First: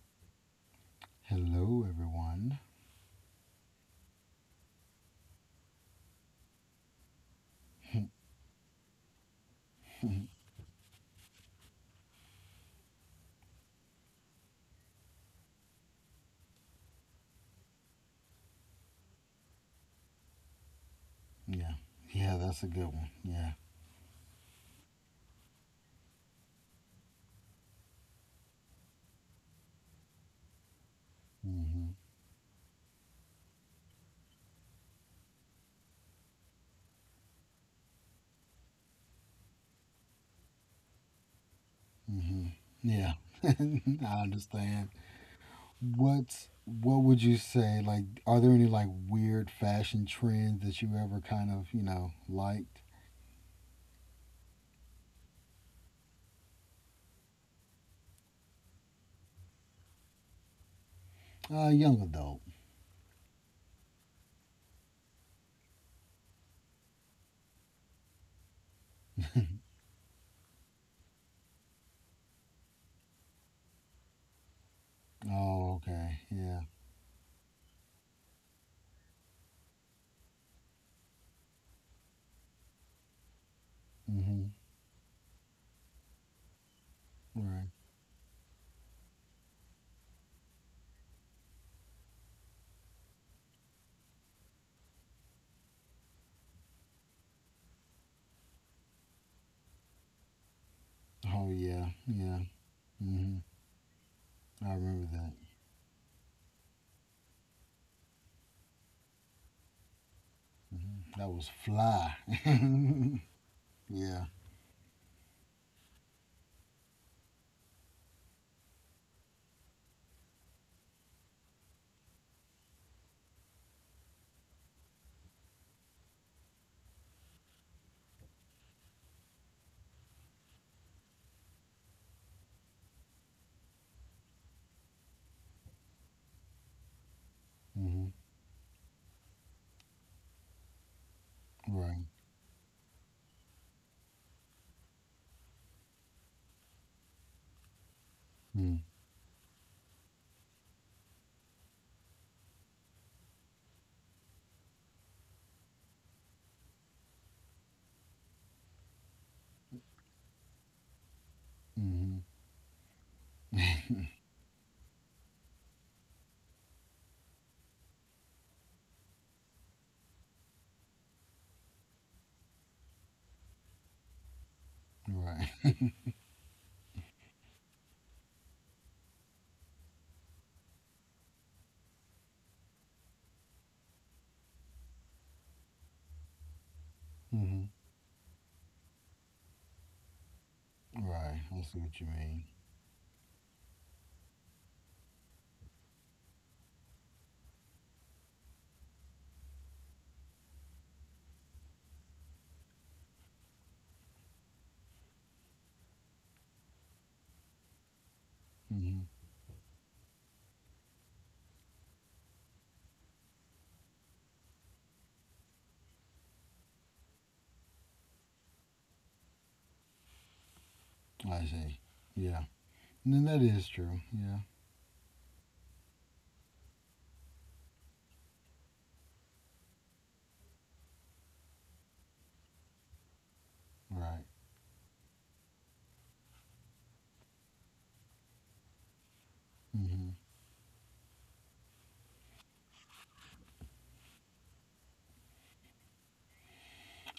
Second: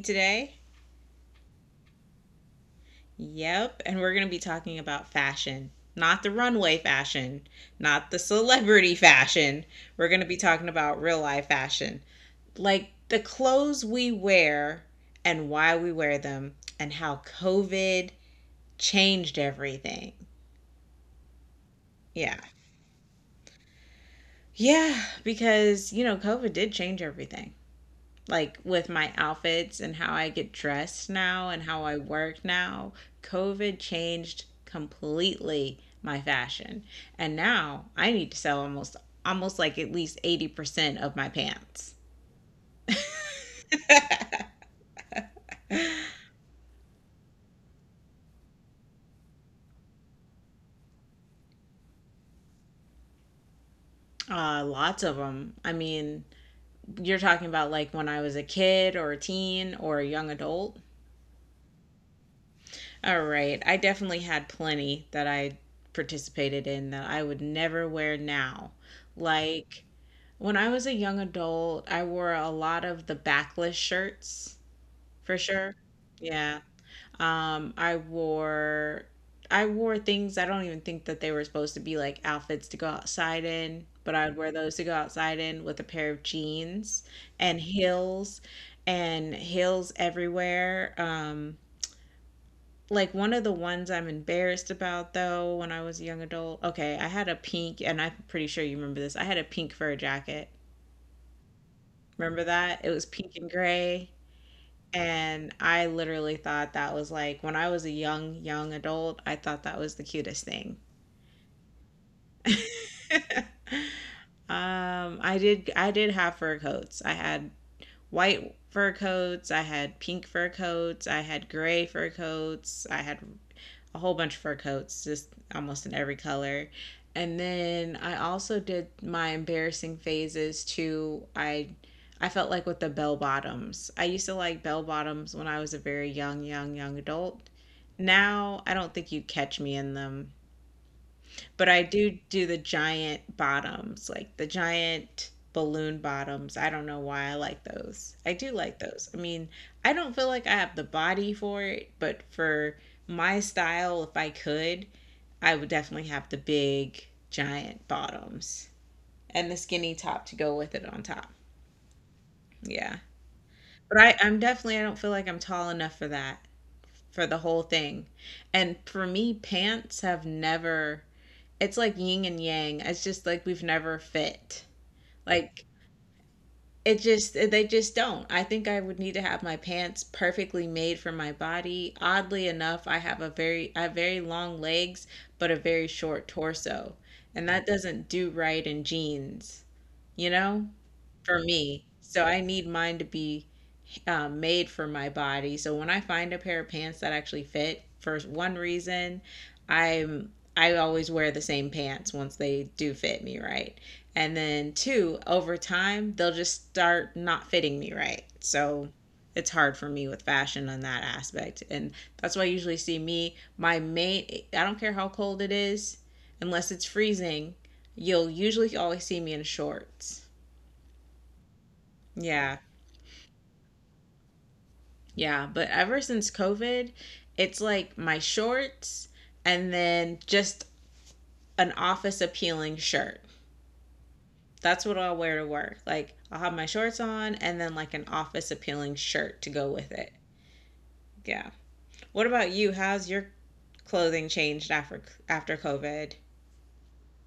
today. Hello, everyone. Yep, and we're going to be talking about fashion. Not the runway fashion, not the celebrity fashion. We're going to be talking about real life fashion, like the clothes we wear and why we wear them and how COVID changed everything. Yeah, yeah, Yeah. that's a good one. Yeah. Yeah, because, you know, COVID did change everything like with my outfits and how I get dressed now and how hmm I work now, COVID changed completely my fashion. And now I need to sell almost like at least 80% of my pants. hmm Yeah, I understand. What would you say? Are there any weird fashion trends that you ever kind of liked? Lots of them. I mean, you're talking about like when I was a kid or a teen or a young adult. Young adult. All right, I definitely had plenty that I participated in that I would never wear now. Like when I was a young adult, I wore a lot of the backless shirts for sure. Oh, okay. Yeah. Yeah. Um, I wore I wore things I don't even think that they were supposed to be like outfits to go outside in, but I would wear hmm those to go outside in with a pair of jeans and Right. heels and heels everywhere. Like one of the ones I'm embarrassed about though when I was a young adult. Okay, I had a pink, and I'm pretty sure you remember this. I had a pink fur jacket. Oh, yeah. Yeah. Remember that? It was hmm pink and gray. I remember that. And I literally thought that was like, when I was a young, young adult, I thought that was the cutest thing. That was fly. yeah. I did have fur coats. I had white fur coats, I had pink fur coats, I had gray fur coats, I had a whole bunch of fur coats, just almost in every color. And then I also did my embarrassing phases too. I felt like with the bell bottoms. I used to like bell bottoms when I was a very young, young, young adult. hmm Now I don't think you'd catch me in them, but I Right. do do the giant bottoms, like the giant balloon bottoms. I don't know why I like those. I do like those. I mean, I don't feel like I have the body for it, but for my style, if I could, I would definitely have the big giant bottoms and the skinny top to go with it on top. Mm-hmm. Yeah. But I'm definitely, I don't feel like I'm tall enough for that, for the whole thing. And for me, pants have never— it's like yin and yang. It's just like we've never fit. right. Like it just— they just don't. I think I would need to have my pants perfectly made for my body. Oddly enough, I have a very— I have very long legs but a very short torso. And hmm that doesn't do right in jeans, you know? Right. For I see me. what you So I mean. need mine to be made for my body. So when I find a pair of pants that actually fit, for one reason, I'm— I always wear the same pants once they do fit me right. And then two, over time, they'll just start not fitting me right. So hmm it's hard for me with fashion on that aspect. And that's why I usually see me— my main— I don't care how cold it is, unless it's freezing, you'll usually always see me in shorts. I see. Yeah. Yeah. And that is true. Yeah. Yeah, but ever since COVID, it's like my shorts and then just an office appealing shirt. Right. That's what I'll wear to work. Like I'll have my shorts on and then like an office appealing shirt to go with it. hmm Yeah. What about you? How's your clothing changed after after COVID?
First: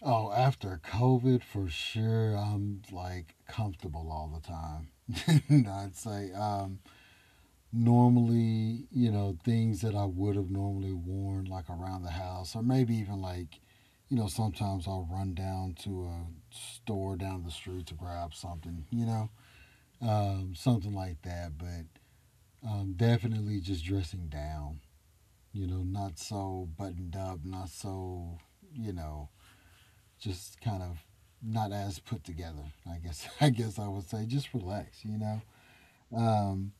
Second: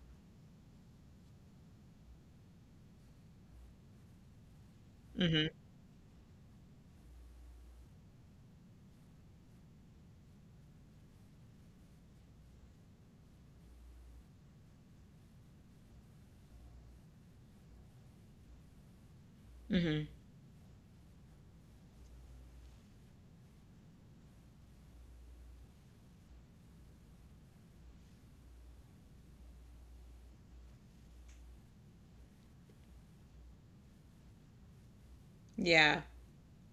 Oh, after COVID, for sure, I'm like comfortable all the time. Mhm. I'd say, normally, things that I would have normally worn like around the house, or maybe even sometimes I'll run down to a store down the street to grab something, you know, Mhm. um, something like that. But definitely just dressing down, not so buttoned up, not so, you know, just kind of not as put together. I guess I guess I would say just relax, you know. Yeah. Um,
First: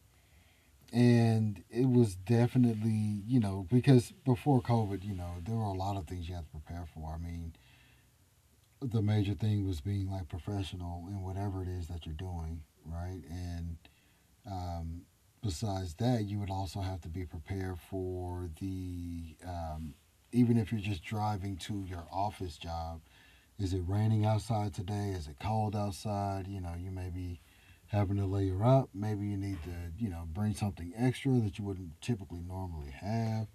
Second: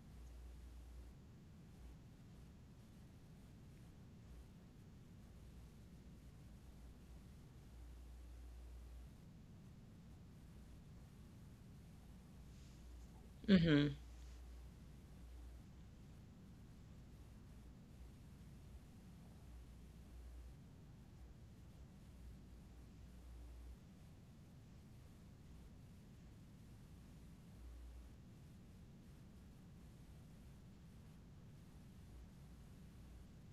and it was definitely, because before COVID, there were a lot of things you had to prepare for. I mean, the major thing was being like professional in whatever it is that you're doing, right? And Mhm. Um, Besides that, you would also have to be prepared for the even if you're just driving to your office job. Is it raining outside today? Is it cold outside? You know, you may be having to layer up. Maybe you need to, you know, bring something extra that you wouldn't typically normally have.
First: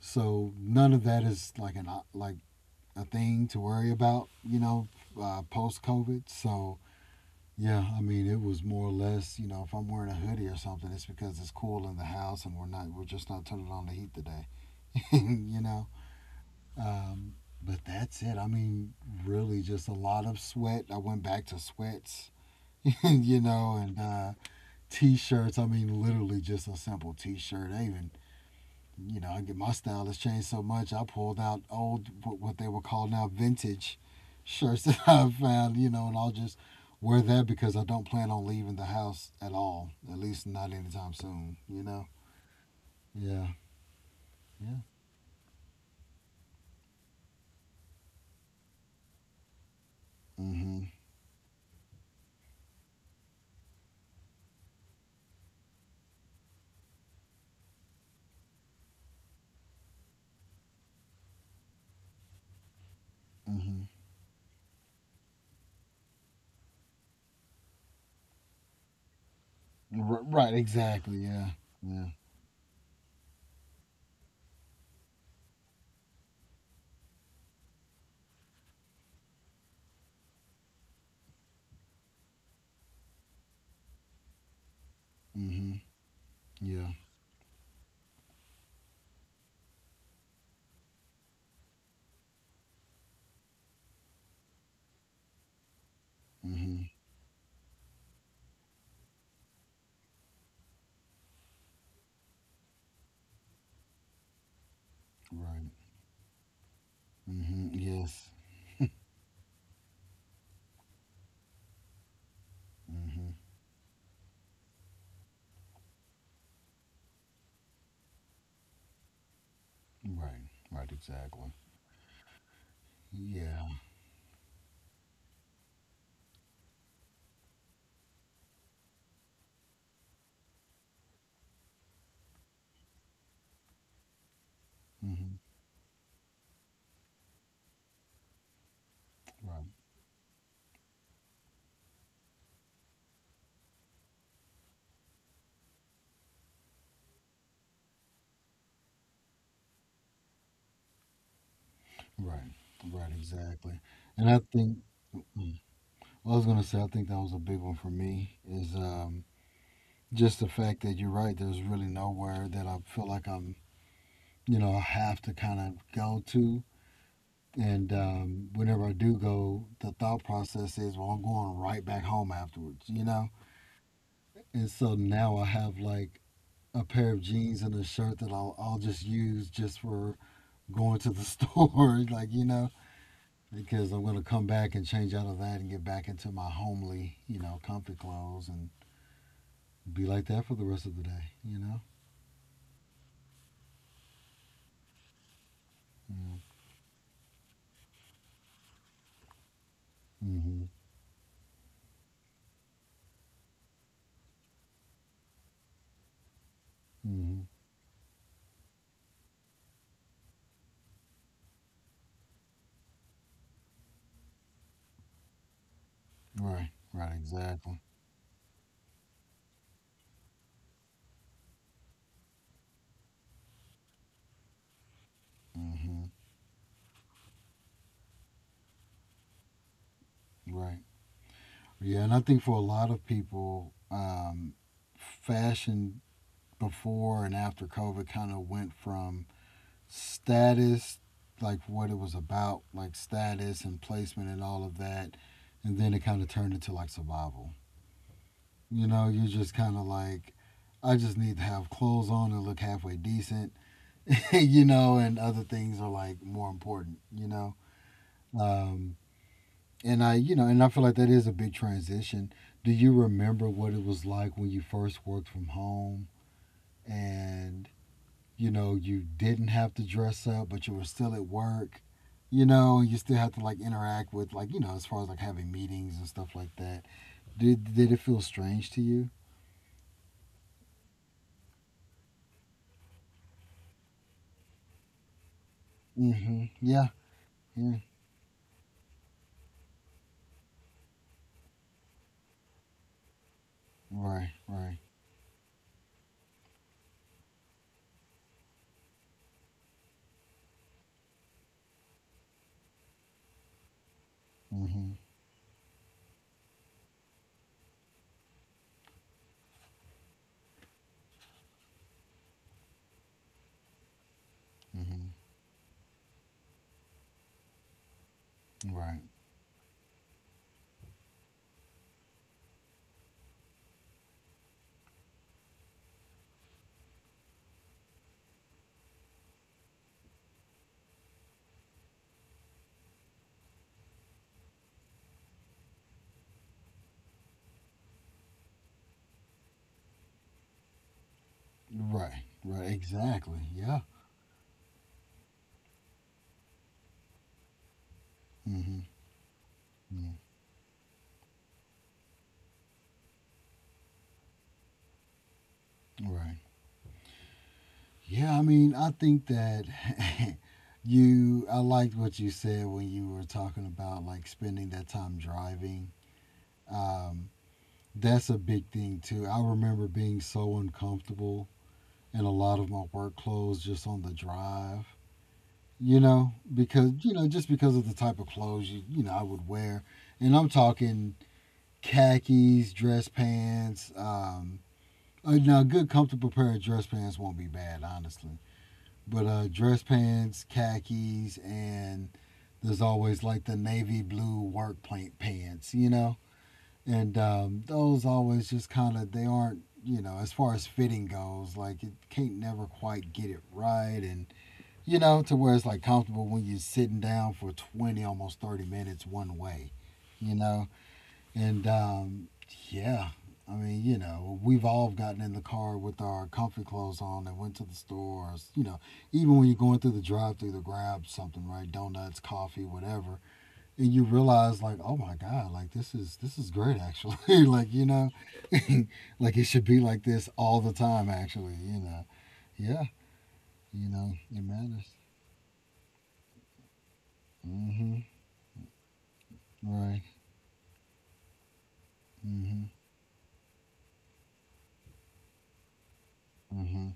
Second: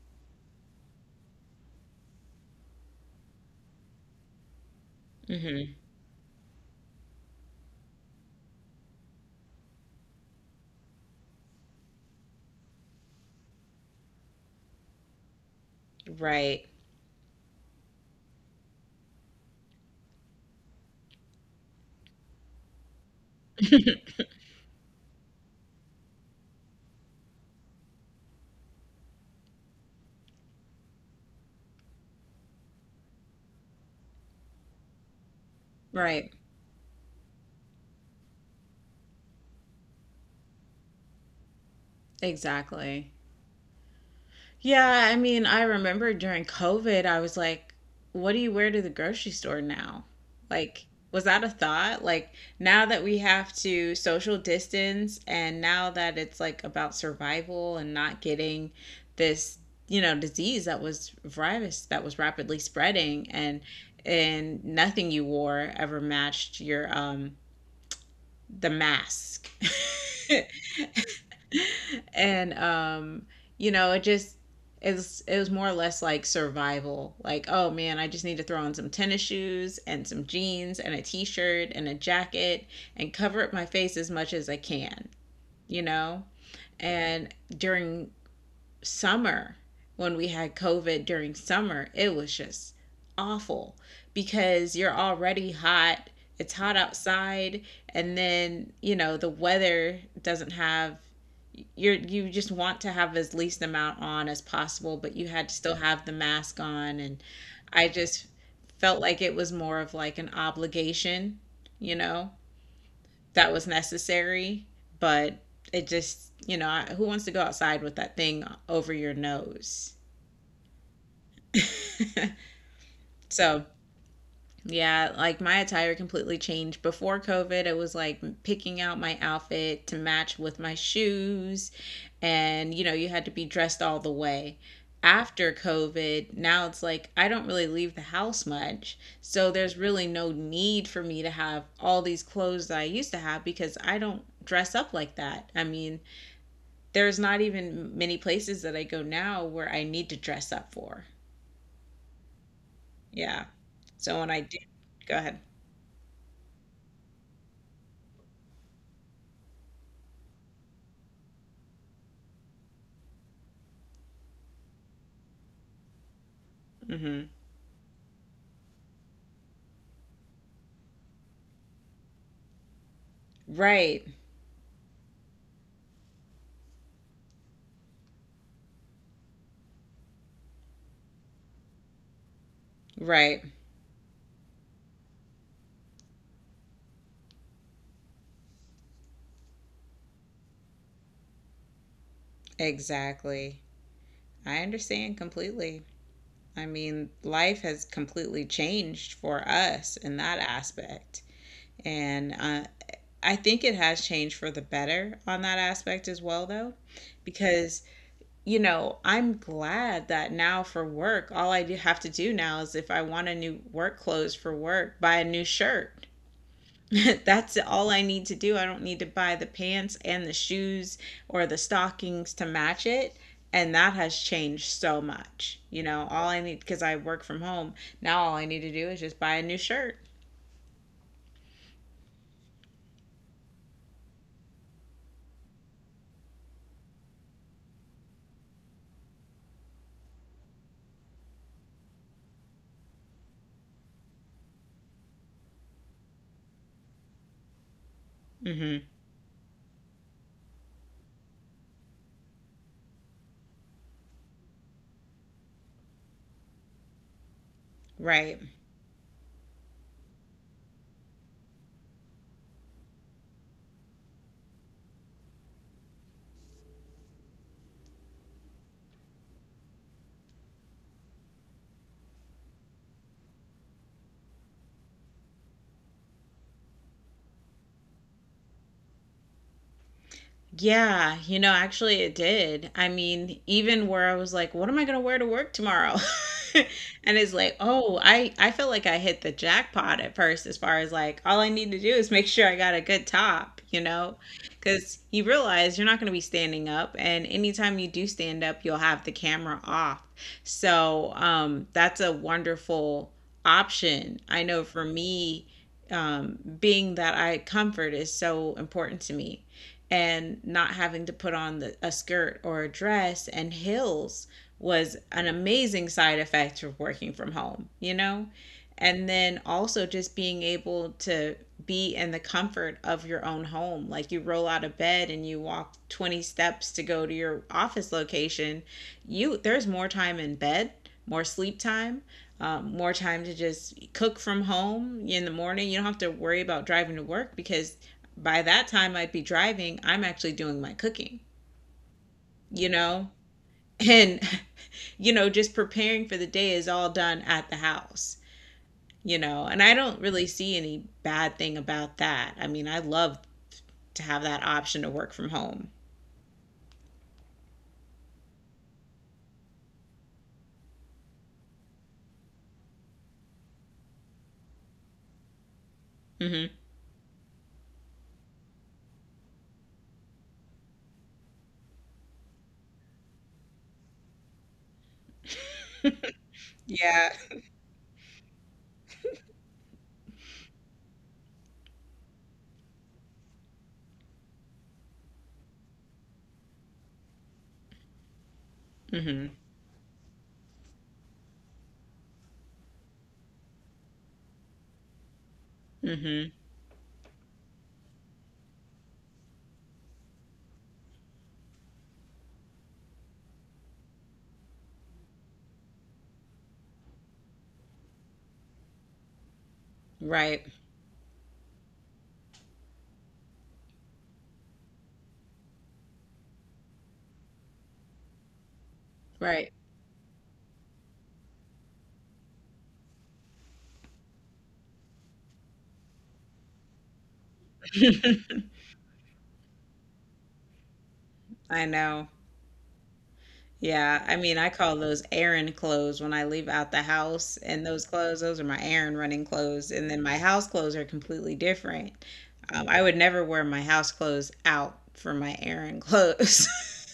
So none of that is like a thing to worry about, Mhm. post COVID. So yeah, I mean, it was more or less, you know, if I'm wearing a hoodie or something, it's because it's cool in the house and we're just not turning on the heat today, you know. Right. Um, but that's it. I mean, really, just a lot of sweat. I went back to sweats, you know, and t-shirts. I mean, literally just a simple t-shirt. I even you know, I get my style has changed so much. I pulled out old what they would call now vintage shirts that I found, you know, and I'll Right. just wear that because I don't plan on leaving the house at all, at least not anytime soon. You know. Exactly. Yeah. Yeah. Yeah, I mean, I remember during COVID, I was like, what do you wear to the grocery store now? Like, Mhm. was that a thought? Like, now that we have to social distance and now that it's like about survival and not getting this, you know, disease that was— virus that was rapidly spreading, and Mhm. Nothing you wore ever matched your the mask. R- right. Exactly. Yeah. Yeah. And you know, it just— it was more or less like survival. Like, oh man, I just need to throw on some tennis shoes and some jeans and a t-shirt and a jacket and cover up my face as much as I can, Mhm. you know. Yeah. And during summer, when we had COVID during summer, it was just awful, because you're already hot, it's hot Mhm. outside, and then you know, the weather doesn't have— you're— you just want to have as least amount on as possible, but you had to Right. still have the mask on. And Mhm. I Yes. just felt like it was more of like an obligation, you know, Mhm. that was necessary, but it just, you know, I— who wants to go outside with that thing over your nose? Right. Right. Exactly. Yeah. So, yeah, like my attire completely changed. Before COVID, it was like picking out my outfit to match with my shoes. And, you know, you had to be dressed all the way. Mhm. After COVID, now it's like I don't really leave the house much. So Right. there's really no need for me to have all these clothes that I used to have, because I don't dress up like that. I mean, there's not even many places that I go now where I need to dress up for. Right. Right. Yeah. Exactly. So when And I I do, think. go ahead. Well, I was gonna say I think that was a big one for me is just the fact that you're right. There's really nowhere that I feel like I'm you know I have to kind of go to. Hmm. And whenever I do go, the thought process is, well, I'm going right back home afterwards, you know? Right. And so now I have like a pair of jeans and a shirt that I'll just use just for going to the store, you know, Right. because I'm going to come back and change out of that and get back into my homely, you know, comfy clothes and be like that for the rest of the day, you know? Exactly. I understand completely. I mean, life has completely changed for us in that Mm-hmm. aspect. And I think it has changed for the better on that aspect as well, though, Mm-hmm. because, you know, I'm glad that now for work, all I do have to do now is if I want a new work clothes for work, buy a new shirt. Right. Right. That's Exactly. all I need to do. I don't need to buy the pants and the shoes or the stockings to match it. And that has changed so much. You Mm-hmm. know, all I need, because I work from home, now all I need to do is just buy a new shirt. Right. Yeah. And I think for a lot of people, fashion before and after COVID kind of went from status, like what it was about, like status and placement and all of that. And then it kind of turned into like survival. Hmm. You know, you just kind of I just need to have clothes on and look halfway decent you know, and other things are like more important, you know. Right. Um, and and I feel like that is a big transition. Do you remember what it was like when you first worked from home and, you know, you didn't have to dress up, but you were still at work, you know, and you still have to interact with, as far as like having meetings and stuff like that? Did it feel strange to you? Yeah, you know, actually it did. I mean, even where I was like, what am I going to wear to work tomorrow? Mm-hmm. Yeah. And it's like, Yeah. oh, I feel like I hit the jackpot at first as far as like all I need to do is make sure I got a good top, you know? Right. Right. Because you realize you're not going to be standing up, and anytime you do stand up, you'll have the camera off. So, that's a wonderful option. I know for Mm-hmm. me, being that I— comfort is so important to me, and not having to put on a skirt or a dress and heels was Mm-hmm. an amazing side effect of working from home, you know? Right. And then also just being able to be in the comfort of your own home. Like you roll out of bed and you walk 20 steps to go to your office location, you— there's more time in bed, more sleep time, more time to just cook from home in the morning. You don't have to worry about driving to work, because by that time I'd be driving, I'm actually doing my cooking, Right. Right. you know? Exactly. Yeah. And, you know, just preparing for the day is all done at the house, Mm-hmm. you know? And I don't Mm-hmm. really see any bad thing about that. I mean, I love to have that option to work from home. Right. Yeah, I mean, I think that I liked what you said when you were talking about like spending that time driving. Hmm. Um, that's a big thing too. I remember being so uncomfortable in a lot of my work clothes just on the drive, you know, because, you Yeah. know, just because of the type of clothes I would wear. And I'm talking khakis, dress pants, now, a good comfortable pair of dress pants won't be bad, honestly. but Hmm. uh, dress pants, khakis, and there's always like the navy blue work paint pants, you know. Hmm. And Those always just kind of they aren't, you know, as far as fitting goes, like it can't never quite get it right, and you know, to where it's like comfortable when you're sitting down for 20, almost 30 minutes one way, you Right. know. And Yeah, I mean, you know, we've all gotten in the car with our comfy clothes on and went to the store. Or, you know, even when Right. you're going through the drive-through to grab something, right? Donuts, coffee, whatever, and you realize like, oh my god, like this is great actually. like you know, like it should be like this all the time actually. I You know, know. yeah, Yeah, I mean, it I call matters. those errand clothes when I leave out the house, and those Mm-hmm. clothes, those are my errand running clothes. And Right. then my house clothes are completely different. Mm-hmm. I would never wear my house clothes out for my errand clothes, Mm-hmm.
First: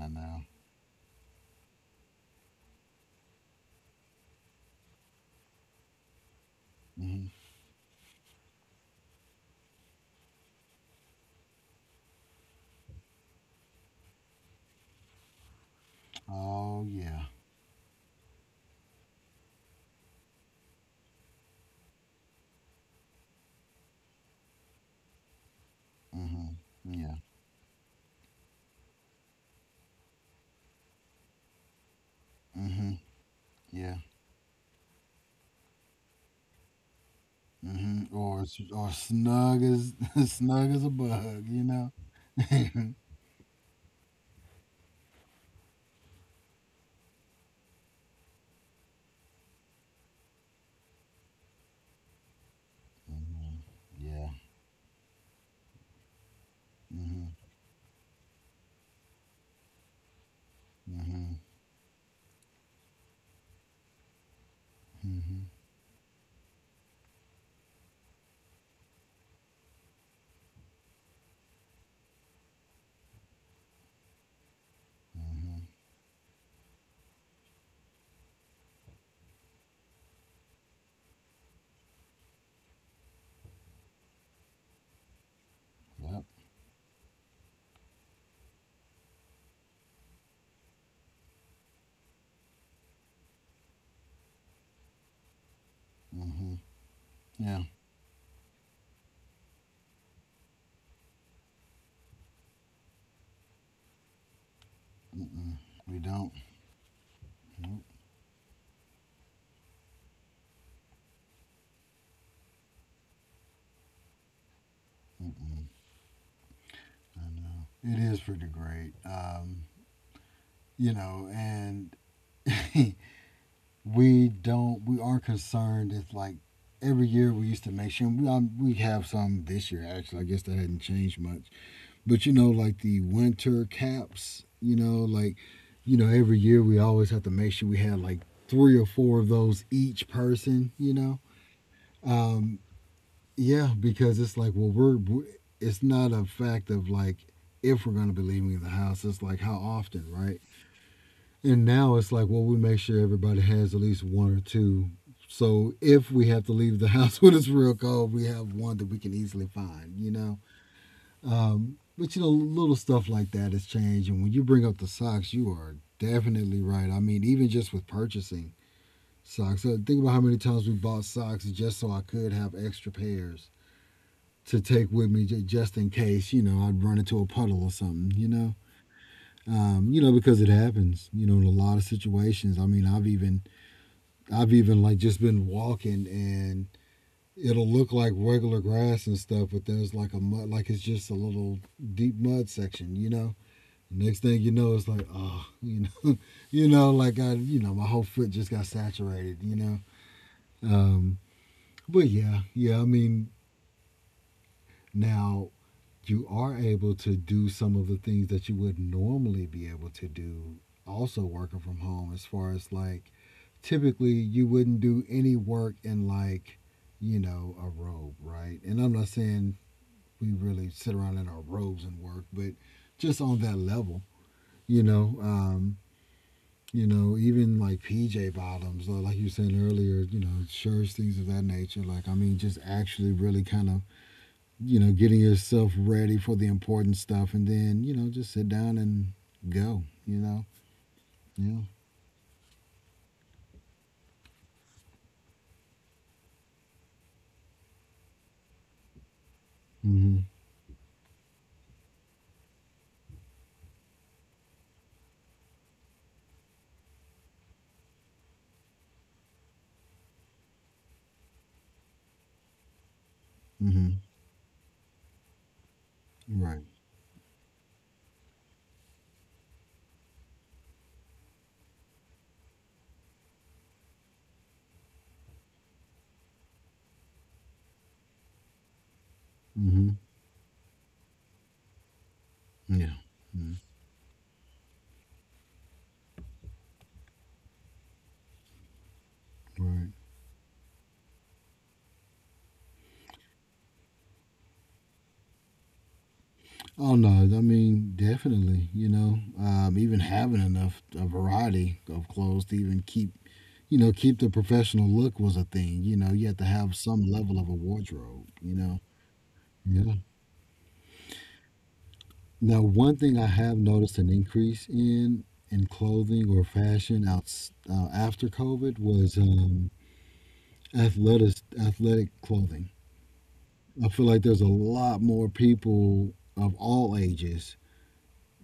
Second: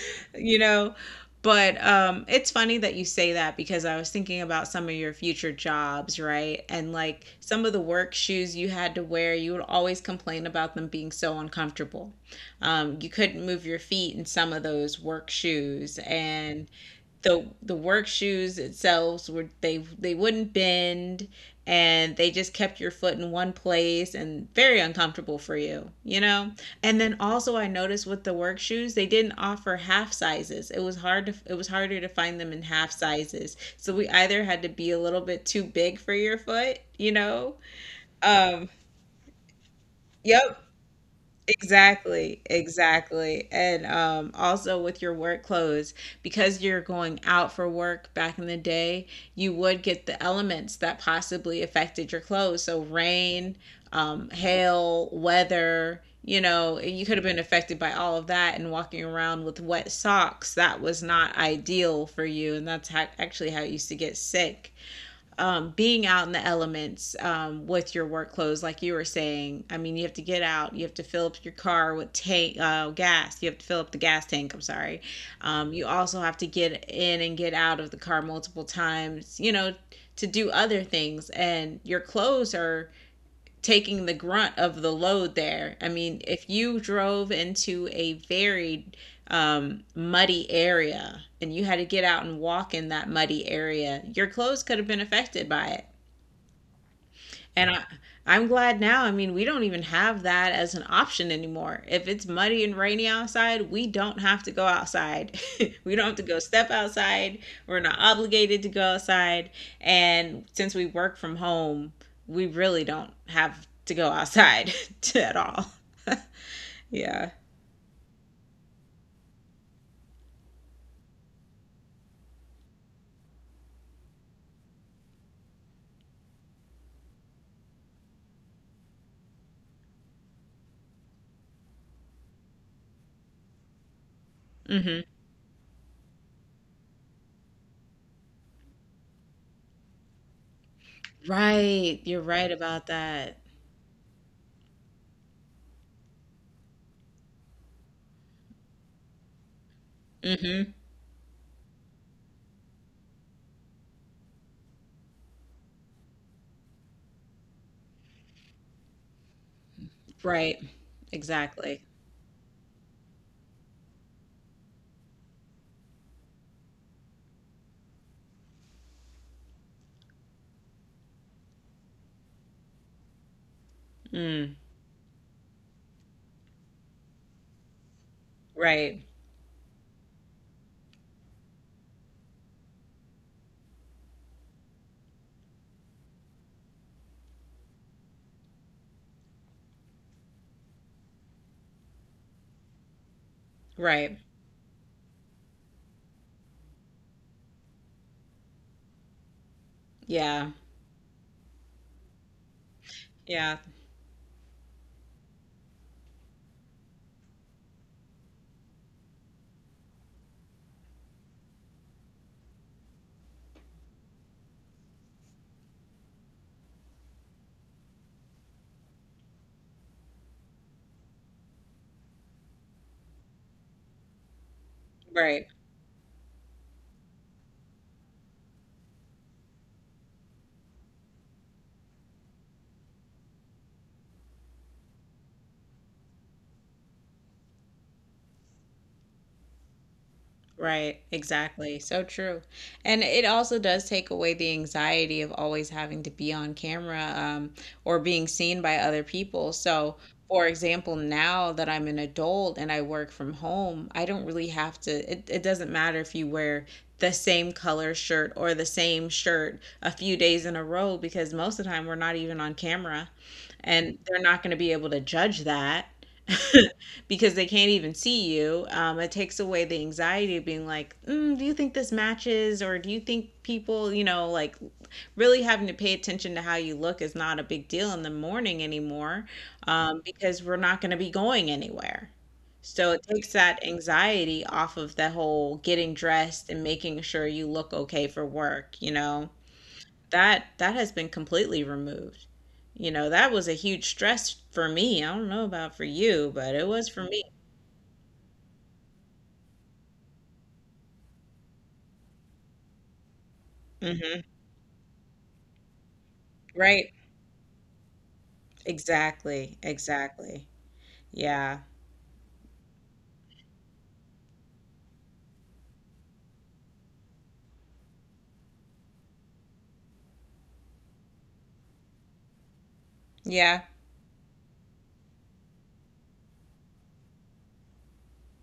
I know. you know? But it's funny that you say that, because I was thinking about some of your future jobs, right? And Mm-hmm. like some of the work shoes you had to wear, you would always complain about them being so uncomfortable. You couldn't move your feet in some of those work shoes, and Oh yeah. the work shoes itself were— they wouldn't bend, and they just kept your foot in one place and very uncomfortable for you, you know. Mm-hmm. And Yeah. then also I noticed with the work shoes they didn't offer half sizes. It was hard to— it was harder to find them in Mm-hmm. half sizes. So Yeah. we either had to be a little bit too big for your foot, you know. Or Um, snug as yep, snug as a bug, you know. exactly, hmm exactly. And also with your work clothes, because you're going out for work back in the day, you would get the elements that possibly affected your clothes. So rain, Yeah. Hail, weather, you know, you could have hmm been affected by all of that and walking around with wet socks. That was not hmm ideal for you. And that's how, actually how you used to get sick hmm being out in the elements with your work clothes, like you were saying. I mean, you have to get out. You have to fill up your car with tank gas. You have to fill up the gas tank. I'm sorry. hmm You also have to get in and get out of the car multiple times. You know, to do other things, and your clothes are taking the grunt of the load there. I mean, Yep. if you drove into a very muddy area and you had to get out and walk in that muddy area, your clothes could have been affected by it. hmm Yeah. And I, I'm glad now. I mean, we don't even have that as an option anymore. If it's muddy and rainy outside, we don't have to go outside. Mm-mm. We We don't have to don't. go step outside. We're Nope. not obligated to go outside. And since we work from home, we really don't have to go outside at Mm-mm. all. I Yeah. know. It is pretty great. You know, and we don't. We are concerned. It's like every year we used to make sure we have some this year. Actually, I guess that hadn't changed much. But you know, like the winter caps, you know, hmm like, you know, every year we always have to make sure we had like three or four of those each person, you know? Right. You're right Um, about that. yeah, because it's like, well, we're, we it's not a fact of like if we're going to be leaving the house, it's like how often, right? Hmm And now it's like, well, we make sure everybody has at least one or two. So if we have to leave the house when it's real cold, we have one that we can easily find, you know? Right. Exactly. But you know, little stuff like that has changed. And when you bring up the socks, you are definitely right. I mean, even just with purchasing socks, think about how many times we bought socks just so I could have extra pairs Mm. to take with me just in case, you know, I'd run into a puddle or something, you know. Right. You know, because it happens, you know, in a lot of situations. I mean, I've even like just been walking and it'll look like regular grass and stuff, but there's like a mud, like it's just a little deep mud section, you know. Next Right. thing you know, it's like, oh, you know, you know, you know, my whole foot just got saturated, you know. Yeah. Um, but yeah, yeah, I mean, Yeah. now you are able to do some of the things that you would normally be able to do also working from home as far as like typically you wouldn't do any work in like you know a robe right and I'm not saying we really sit around in our robes and work but just on that level you know Right. um you know, even like PJ bottoms, or like you were saying earlier, you know, shirts, things of that nature. Like, I mean, just actually really kind of, you know, getting yourself ready for the important stuff and then, you know, just sit down and go, you know? Right, Yeah. exactly. So true. And it also does take away the anxiety of always having to be on camera, or being seen by other people. So, Mm hmm. for example, now that I'm an adult and I work from home, I don't really have to, it doesn't matter if you wear the same color shirt or the same shirt a few days in a row, because most of the time we're not even on camera Mm hmm. and they're not going to be able to judge that. Right. Because they can't even see you. It takes away the anxiety of being like, mm, do you think this matches? Or do you think people, you know, like really having to pay attention to how you look is not a big deal in the morning anymore, Mm hmm. Because we're not going to be going anywhere. So Yeah. it takes Mm, that anxiety off of the whole getting dressed and making sure you look okay for work, you know. right. That has been completely removed. You know, that was a huge stress for me. I don't know about for you, but it was Oh for no, me. I mean definitely. Even having enough a variety of clothes to even keep you know, keep Mhm. the professional look was a thing. You know, you had to have Right. some level of a wardrobe, you know? Exactly. Yeah. Exactly. Yeah. Now, one thing I have noticed an increase in clothing or fashion out, after COVID was athletic clothing. Yeah. I feel like there's a lot more people of all ages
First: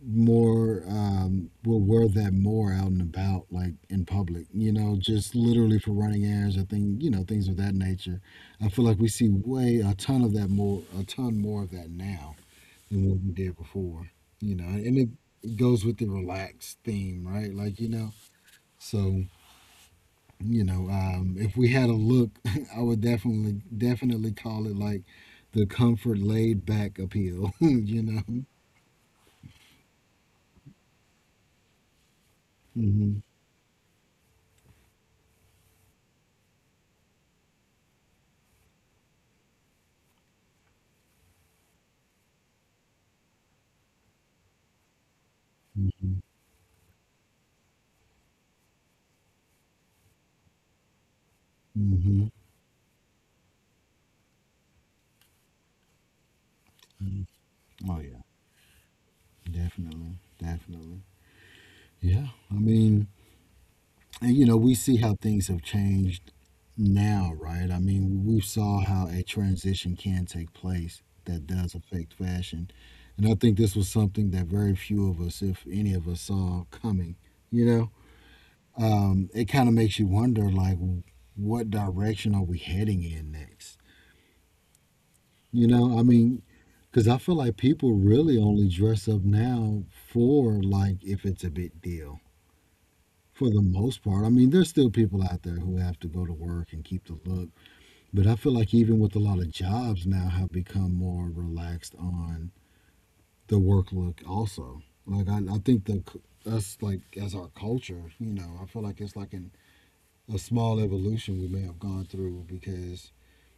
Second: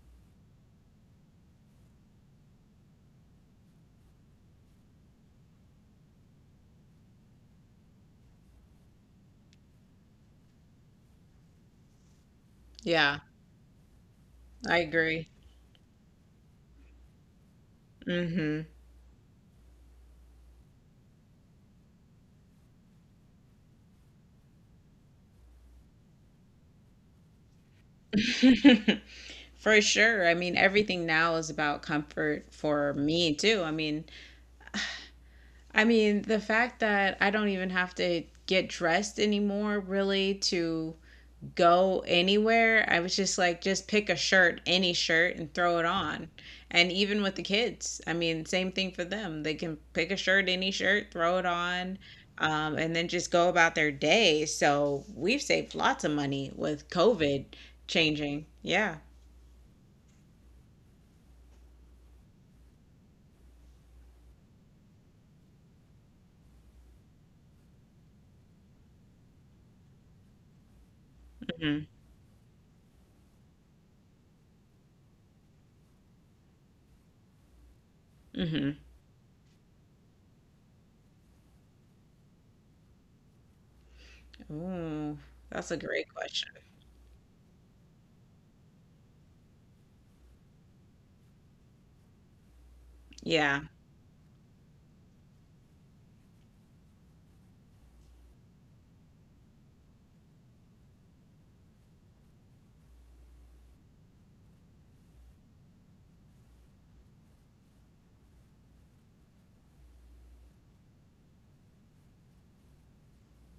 more will wear that more out and about, like in public, just literally for running errands or thing, things of that nature. I feel like we see way a ton of that more a ton more of that now than Yeah. what we did before, you know. I and it, agree. it goes with the relaxed theme, right? Like, you know. Mhm. So, if we had a look, I would definitely call it like the comfort laid back appeal. You know. For sure. I mean, everything now is about comfort for hmm me too. I mean, the fact that I don't even have to get dressed anymore really to go anywhere. I was just like, just pick a shirt, any shirt, and throw it on. And even with the kids, I mean, same thing for them. They can pick a shirt, any shirt, throw it on, hmm and then just go about their day. So we've saved lots of money with hmm COVID Oh yeah, changing. Yeah. definitely, definitely. Yeah. I mean, and you know, we see how things have changed now, right? I mean, we saw how a transition can take place that does hmm affect fashion. And I think this was something that very few of us, if any of us, saw coming. You know, hmm it kind of makes you wonder, like, what direction are we heading in next? Ooh, You that's a know, I great mean, question. because I feel like people really only dress up now for, like, if it's a big deal, for Yeah. the most part. I mean, there's still people out there who have to go to work and keep the look, but I feel like even with a lot of jobs now have become more relaxed on the work look also. Like I think us, like as our culture, you know, I feel like it's like a small evolution we may have gone through, because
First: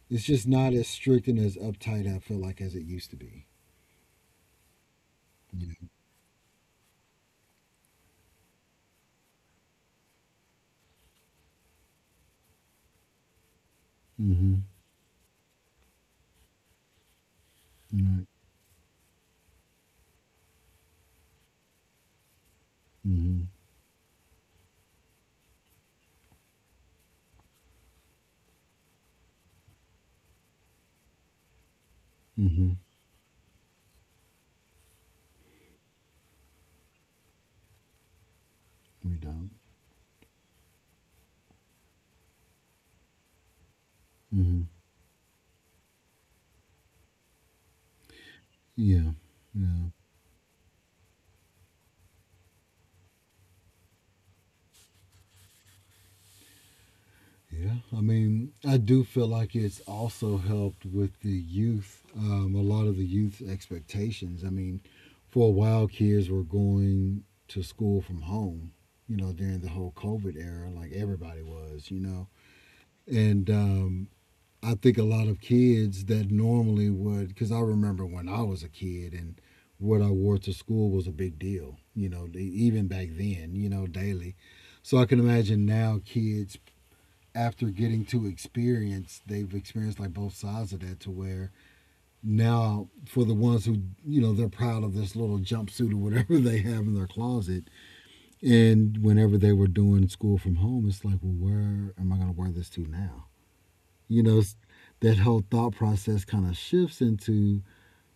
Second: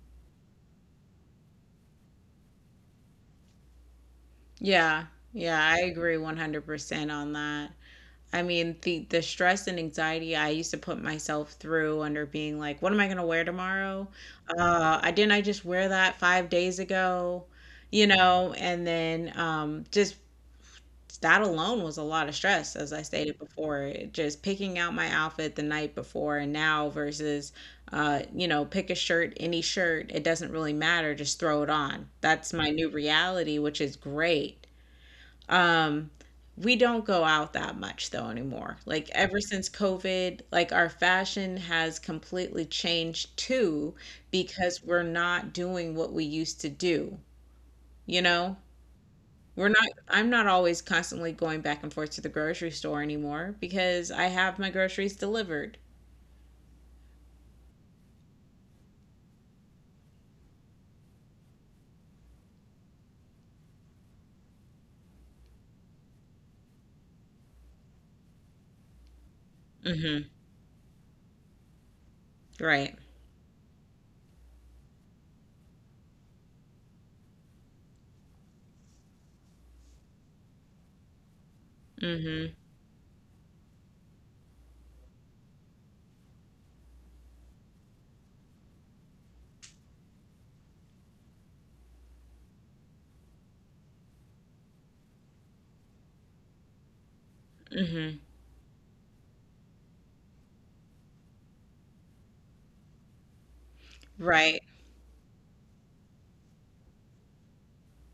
it's just not as strict and as uptight, I feel like, as it used to be. Yeah. Yeah. You I know? agree 100% on that. I mean, the stress and anxiety I used to put myself through, under being like, what am I gonna wear tomorrow? Mhm. I didn't I just wear that 5 days ago, you Right. know? And then just that alone was a lot of stress, as I stated Mhm. before. Just picking out my outfit the night before and now versus, you know, pick a shirt, any shirt. It doesn't really matter. Just throw it on. That's my Mhm. new reality, which is great. Um, we don't go out that much though anymore. Like We ever don't. since COVID, like our fashion has completely changed too Mhm. because we're not doing what we used to do, you know? Yeah. We're not, Yeah. I'm not always constantly going back and forth to the grocery store anymore because I have my groceries delivered. Yeah, I mean, I do feel like it's also helped with the youth, a lot of the youth expectations. I mean, for a while, kids were going to school from home, you know, during the whole Hmm COVID era, like everybody was, you know. Right. And I think a lot of kids that normally would, because I remember when I was a kid and what I wore to school was a big deal, you know, hmm even back then, you know, daily. So I can imagine now kids after getting to experience, they've experienced like both sides of that, to where now, for the ones who, you know, they're proud of this little jumpsuit or whatever they have in their closet. hmm And whenever they were doing school from home, it's like, well, where am I going to wear this to now? You know, Right. that whole thought process kind of shifts into,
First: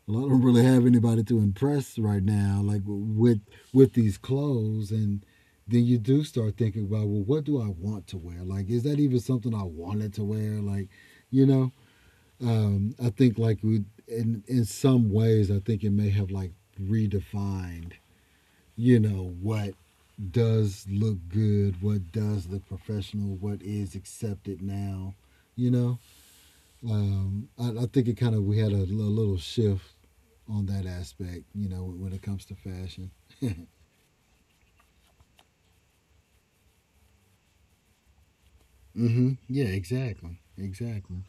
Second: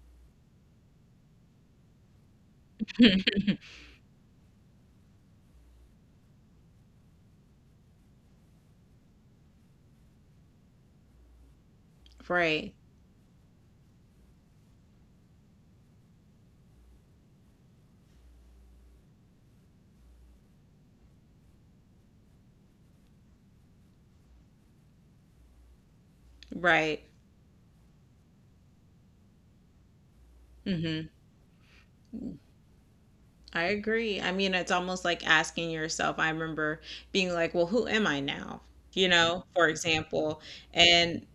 well, I don't really have anybody to impress right now, like with these clothes, and then you do start thinking about, well, what do I want to wear? Like, is that even something I wanted to wear? Like, you know. Right. I think like we, in some ways, I think it may have like redefined, you know, what does look good, what does look professional, what is accepted now, you know. Right. I think it kind of we had a little shift on that hmm aspect, you know, when it comes to fashion. I agree. I mean, it's almost like asking yourself. I remember being like, well, who am I now? You Mm-hmm. know, for Yeah, example. exactly. Exactly. And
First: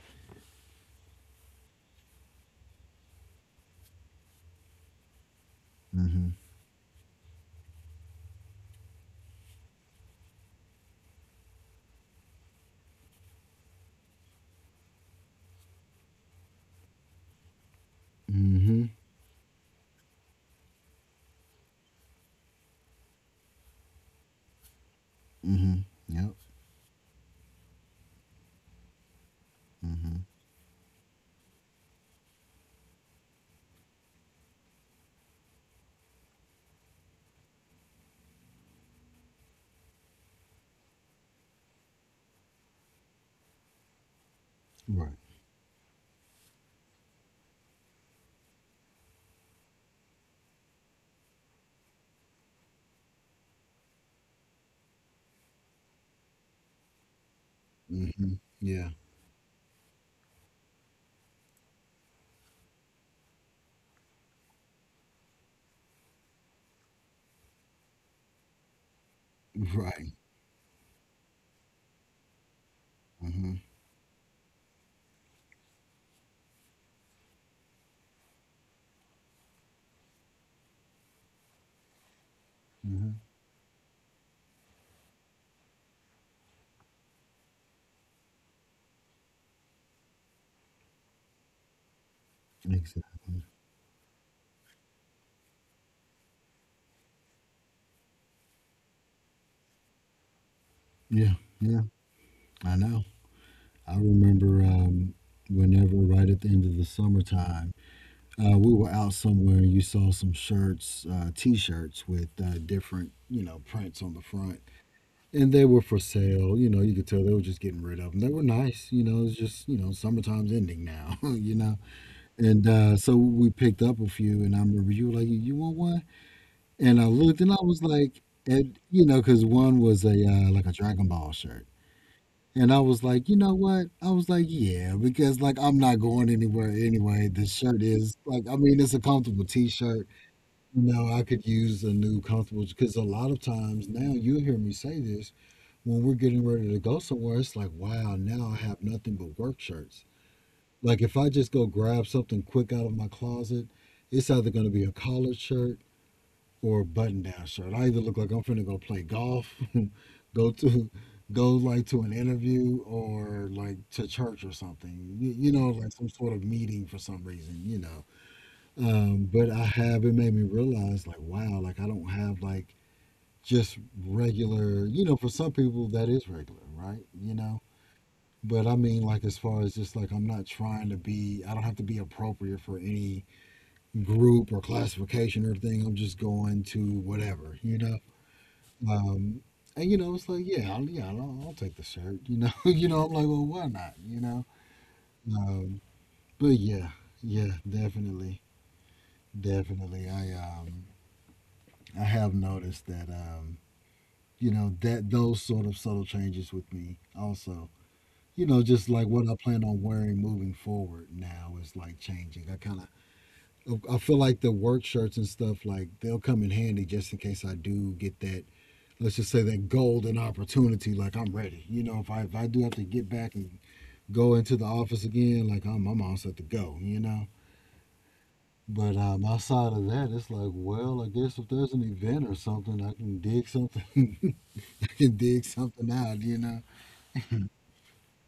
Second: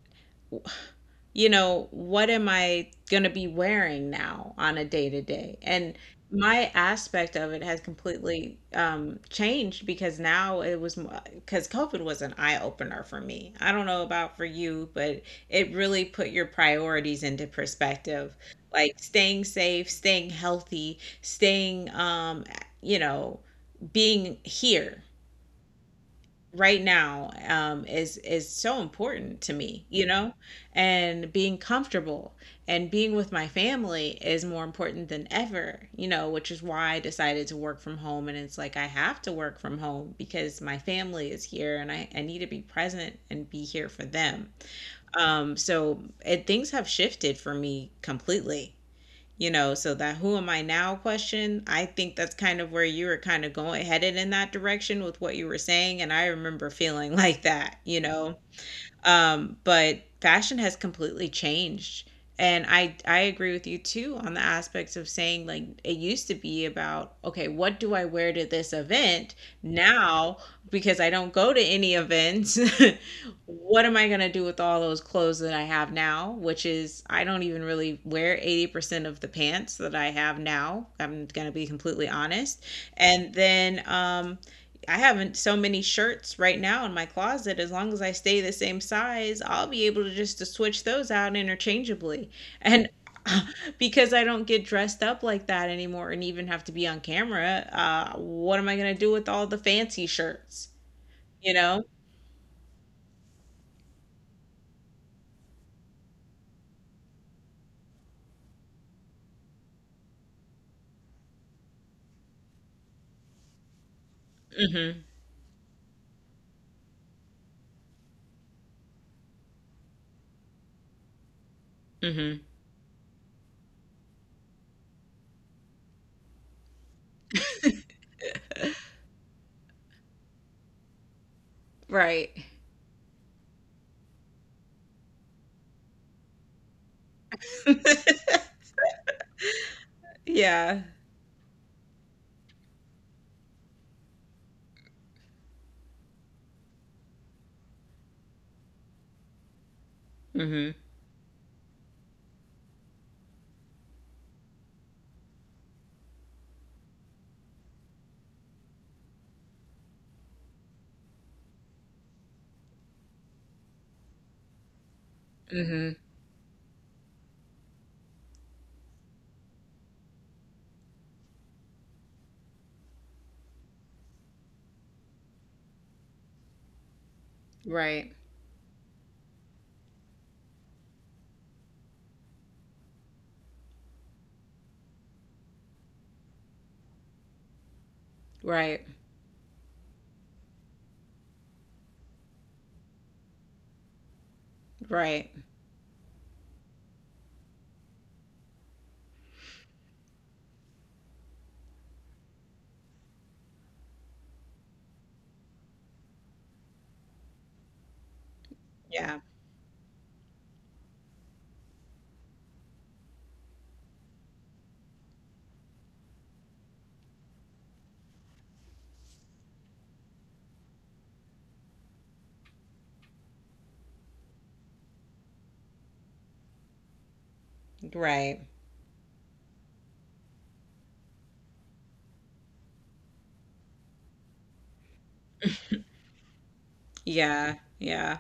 you know, what am I going to be wearing now on a day to day? And Mm-hmm. my aspect of it has completely changed, because now it was because COVID was an eye opener for me. I don't know about for you, but it really put your priorities into perspective, Mm-hmm. like staying safe, staying healthy, staying, you know, being here Mm-hmm. Yep. right now, is so important to me, you Mm-hmm. know, and being comfortable and being with my family is more important than ever, you know, which is why I decided to work from home. And it's like I have to work from home because my family is here and I need to be present and be here for them. Right. So it, things have shifted for me completely, you know. So that who am I now question, I think that's kind of where you were kind of going, headed in that direction with what you were saying, and I remember feeling like that, you Mm-hmm. know. Yeah. But fashion has completely changed. And I agree with you too on the aspects of saying like it used to be about okay, what do I wear to this event? Right. Now, because I don't go to any events, Mm-hmm. what am I going to do with all those clothes that I have now, which is I don't even really wear 80% of the pants that I have now. I'm going to be completely honest. Mm-hmm. And then I haven't so many shirts right now in my closet. As long as I stay the same size, I'll be able to just to switch those out interchangeably. And Exactly. because I don't get dressed up like that anymore and even have to be on camera, what am I going to do with all the fancy shirts? Yeah. You Yeah. know? I know. I remember whenever right at the end of the summertime, we were out somewhere and you saw some shirts, t-shirts with different, you know, prints on the front. Mm hmm. And they were for sale. You know, you could tell they were just getting rid of them. They were nice. You know, it's just, you know, summertime's ending now. You know, Mm hmm. and so we picked up a few, and I remember you were like, "You want one?" And I looked, and I was like, and you know, because one was a like a Dragon Ball shirt. Right. And I was like, you know what? I was like, yeah, because like I'm not going anywhere anyway. This shirt is like, I mean, it's a comfortable T-shirt. Yeah. You know, I could use a new comfortable, because a lot of times now you hear me say this when we're getting ready to go somewhere, it's like, wow, now I have nothing but work shirts. Mm hmm. Like if I just go grab something quick out of my closet, it's either going to be a collared shirt or a button-down shirt. I either look like I'm finna go play golf, go to go like to an interview or like to church or something. You know, Mm like some hmm. sort of meeting for some reason, you know. But I have it made me realize like, wow, like I don't have like just regular, you know, for some people that is regular, right? You know, Right. but I mean, like, as far as just like, I'm not trying to be, I don't have to be appropriate for any group or classification or thing. I'm just going to whatever, you know? Right. Um, and, you know, it's like, yeah, I'll take the shirt, you know? You know, I'm like, well, why not, you know? Right. Um, but yeah, yeah, definitely. Definitely. I have noticed that, you know, that those sort of subtle changes with me also. You know, just like Yeah. what I plan on wearing moving forward now is like changing. I feel like the work shirts and stuff, like they'll come in handy just in case I do get that, let's just say, that golden opportunity. Like I'm ready. You know, if I do have to get back and go into the office again, like I'm all set to go, you know? Right. But outside of that, it's like, well, I guess if there's an event or something, I can dig something, I can dig something out, you know? Yeah. Yeah.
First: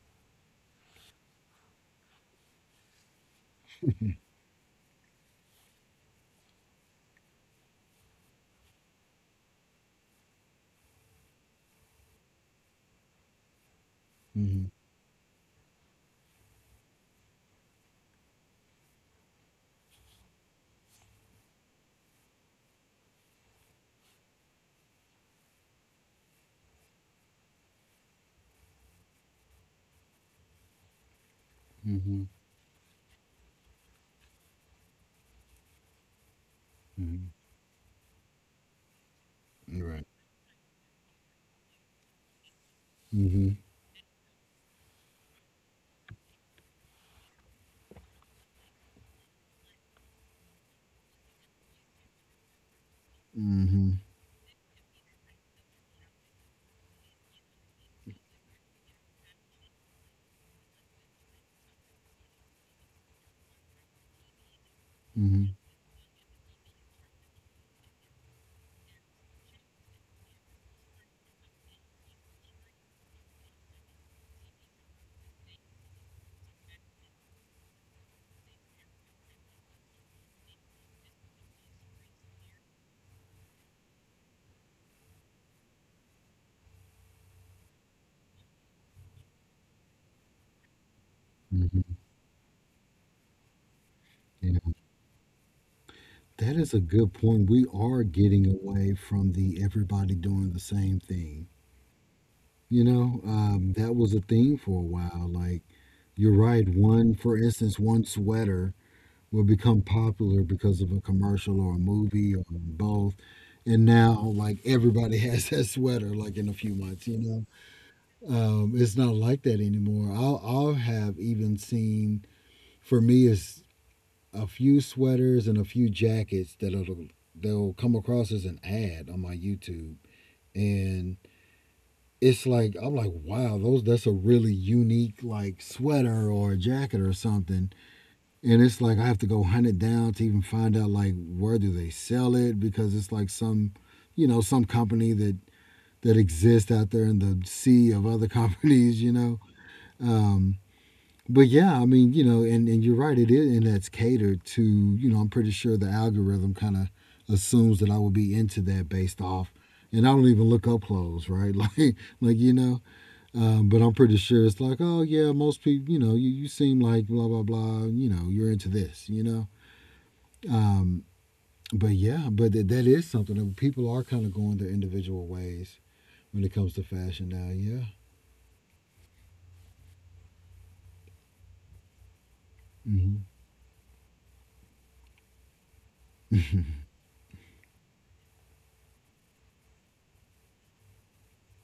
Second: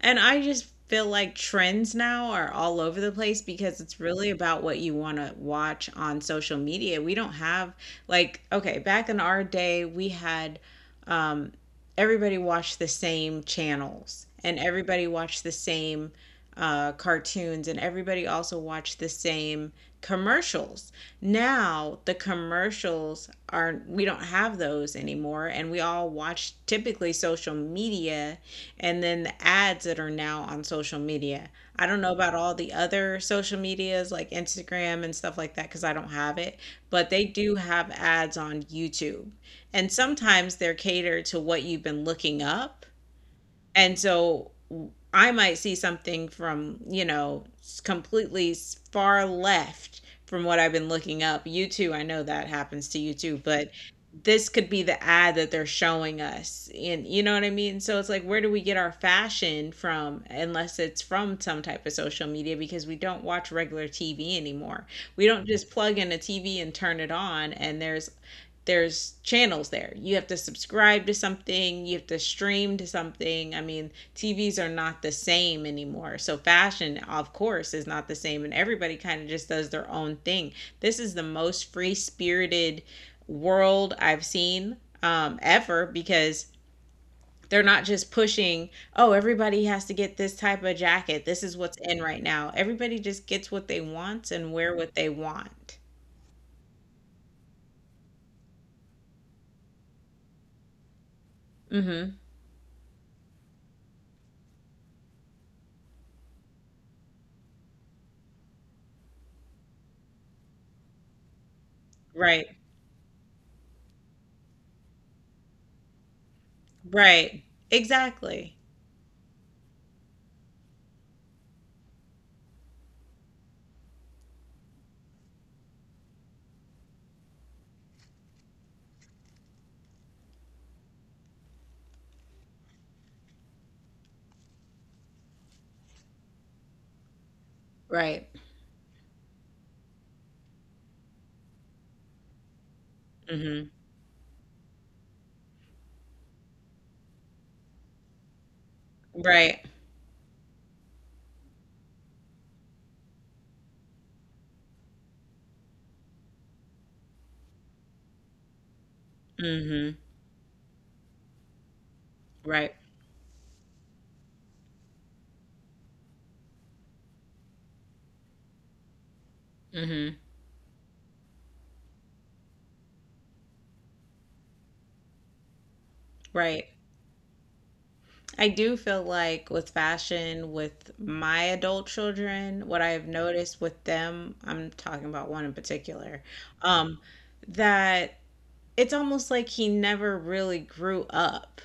And I just feel like trends now are all over the place because it's really about what you want to watch on social media. We don't have, like, okay, back in our day, we had, um, everybody watched the same channels and Mm-hmm, everybody watched the same, cartoons, and everybody also watched the same commercials. Now the commercials are, we don't have those anymore, and we all watch typically social media and then the ads that are now on social media. I don't know mm-hmm, about all the other social medias like Instagram and stuff like that because I don't have it, but they mm-hmm. do have ads on YouTube. And Right. sometimes they're catered to what you've been looking up, Mm-hmm. and so I might see something from, you know, completely far left from what I've been looking up. You too, I know that happens to you too, but Mhm, this could be the ad that they're showing us. And you know what I mean? So it's like, where do we get our fashion from unless it's from some type of social media, because we don't watch regular TV anymore. We don't mhm, just plug in a TV and turn it on and there's channels there. You have to subscribe to something, you have to stream to something. I mean, TVs are not the same anymore. So fashion, of course, is not the same and everybody kind of just does their own thing. This is the most free-spirited world I've seen ever, because they're not just pushing, oh, everybody has to get this type of jacket. This is what's mhm, in right now. Everybody just gets what they want and wear yeah. what they want. That is a good point. We are getting away from the everybody doing the same thing. Mhm. You know, that was a thing for a while. Like, you're right. One sweater will become popular because of a commercial or a movie or Right. both. And now, like, everybody has that sweater, like, in a few months, you Right. know? Exactly. Um, it's not like that anymore. I'll have even seen, for me it's a few sweaters and a few jackets that'll they'll come across as an ad on my YouTube, and it's like I'm like, wow, those that's a really unique like sweater or a jacket or something, Right. and it's like I have to go hunt it down to even find out, like where do they sell it, because it's like Mhm. some, you know, some company that exists out there in the sea of other companies, you know. Right. Um, but yeah, I mean, you know, and you're right, it is, and that's catered to, you know, I'm pretty sure the algorithm kind of assumes that I would be into that based off, Mhm. and I don't even look up clothes, right? Like you Right. know, but I'm pretty sure it's like, oh yeah, most people, you know, you seem like blah blah blah, you know, you're into this, you know. Mhm. But yeah, but that is something that people are kind of going their individual ways when it Right. comes to fashion now. Yeah. I do feel like with fashion, with my adult children, what I have Mm noticed with them, I'm talking about one in particular, um, that it's almost like he never really grew up.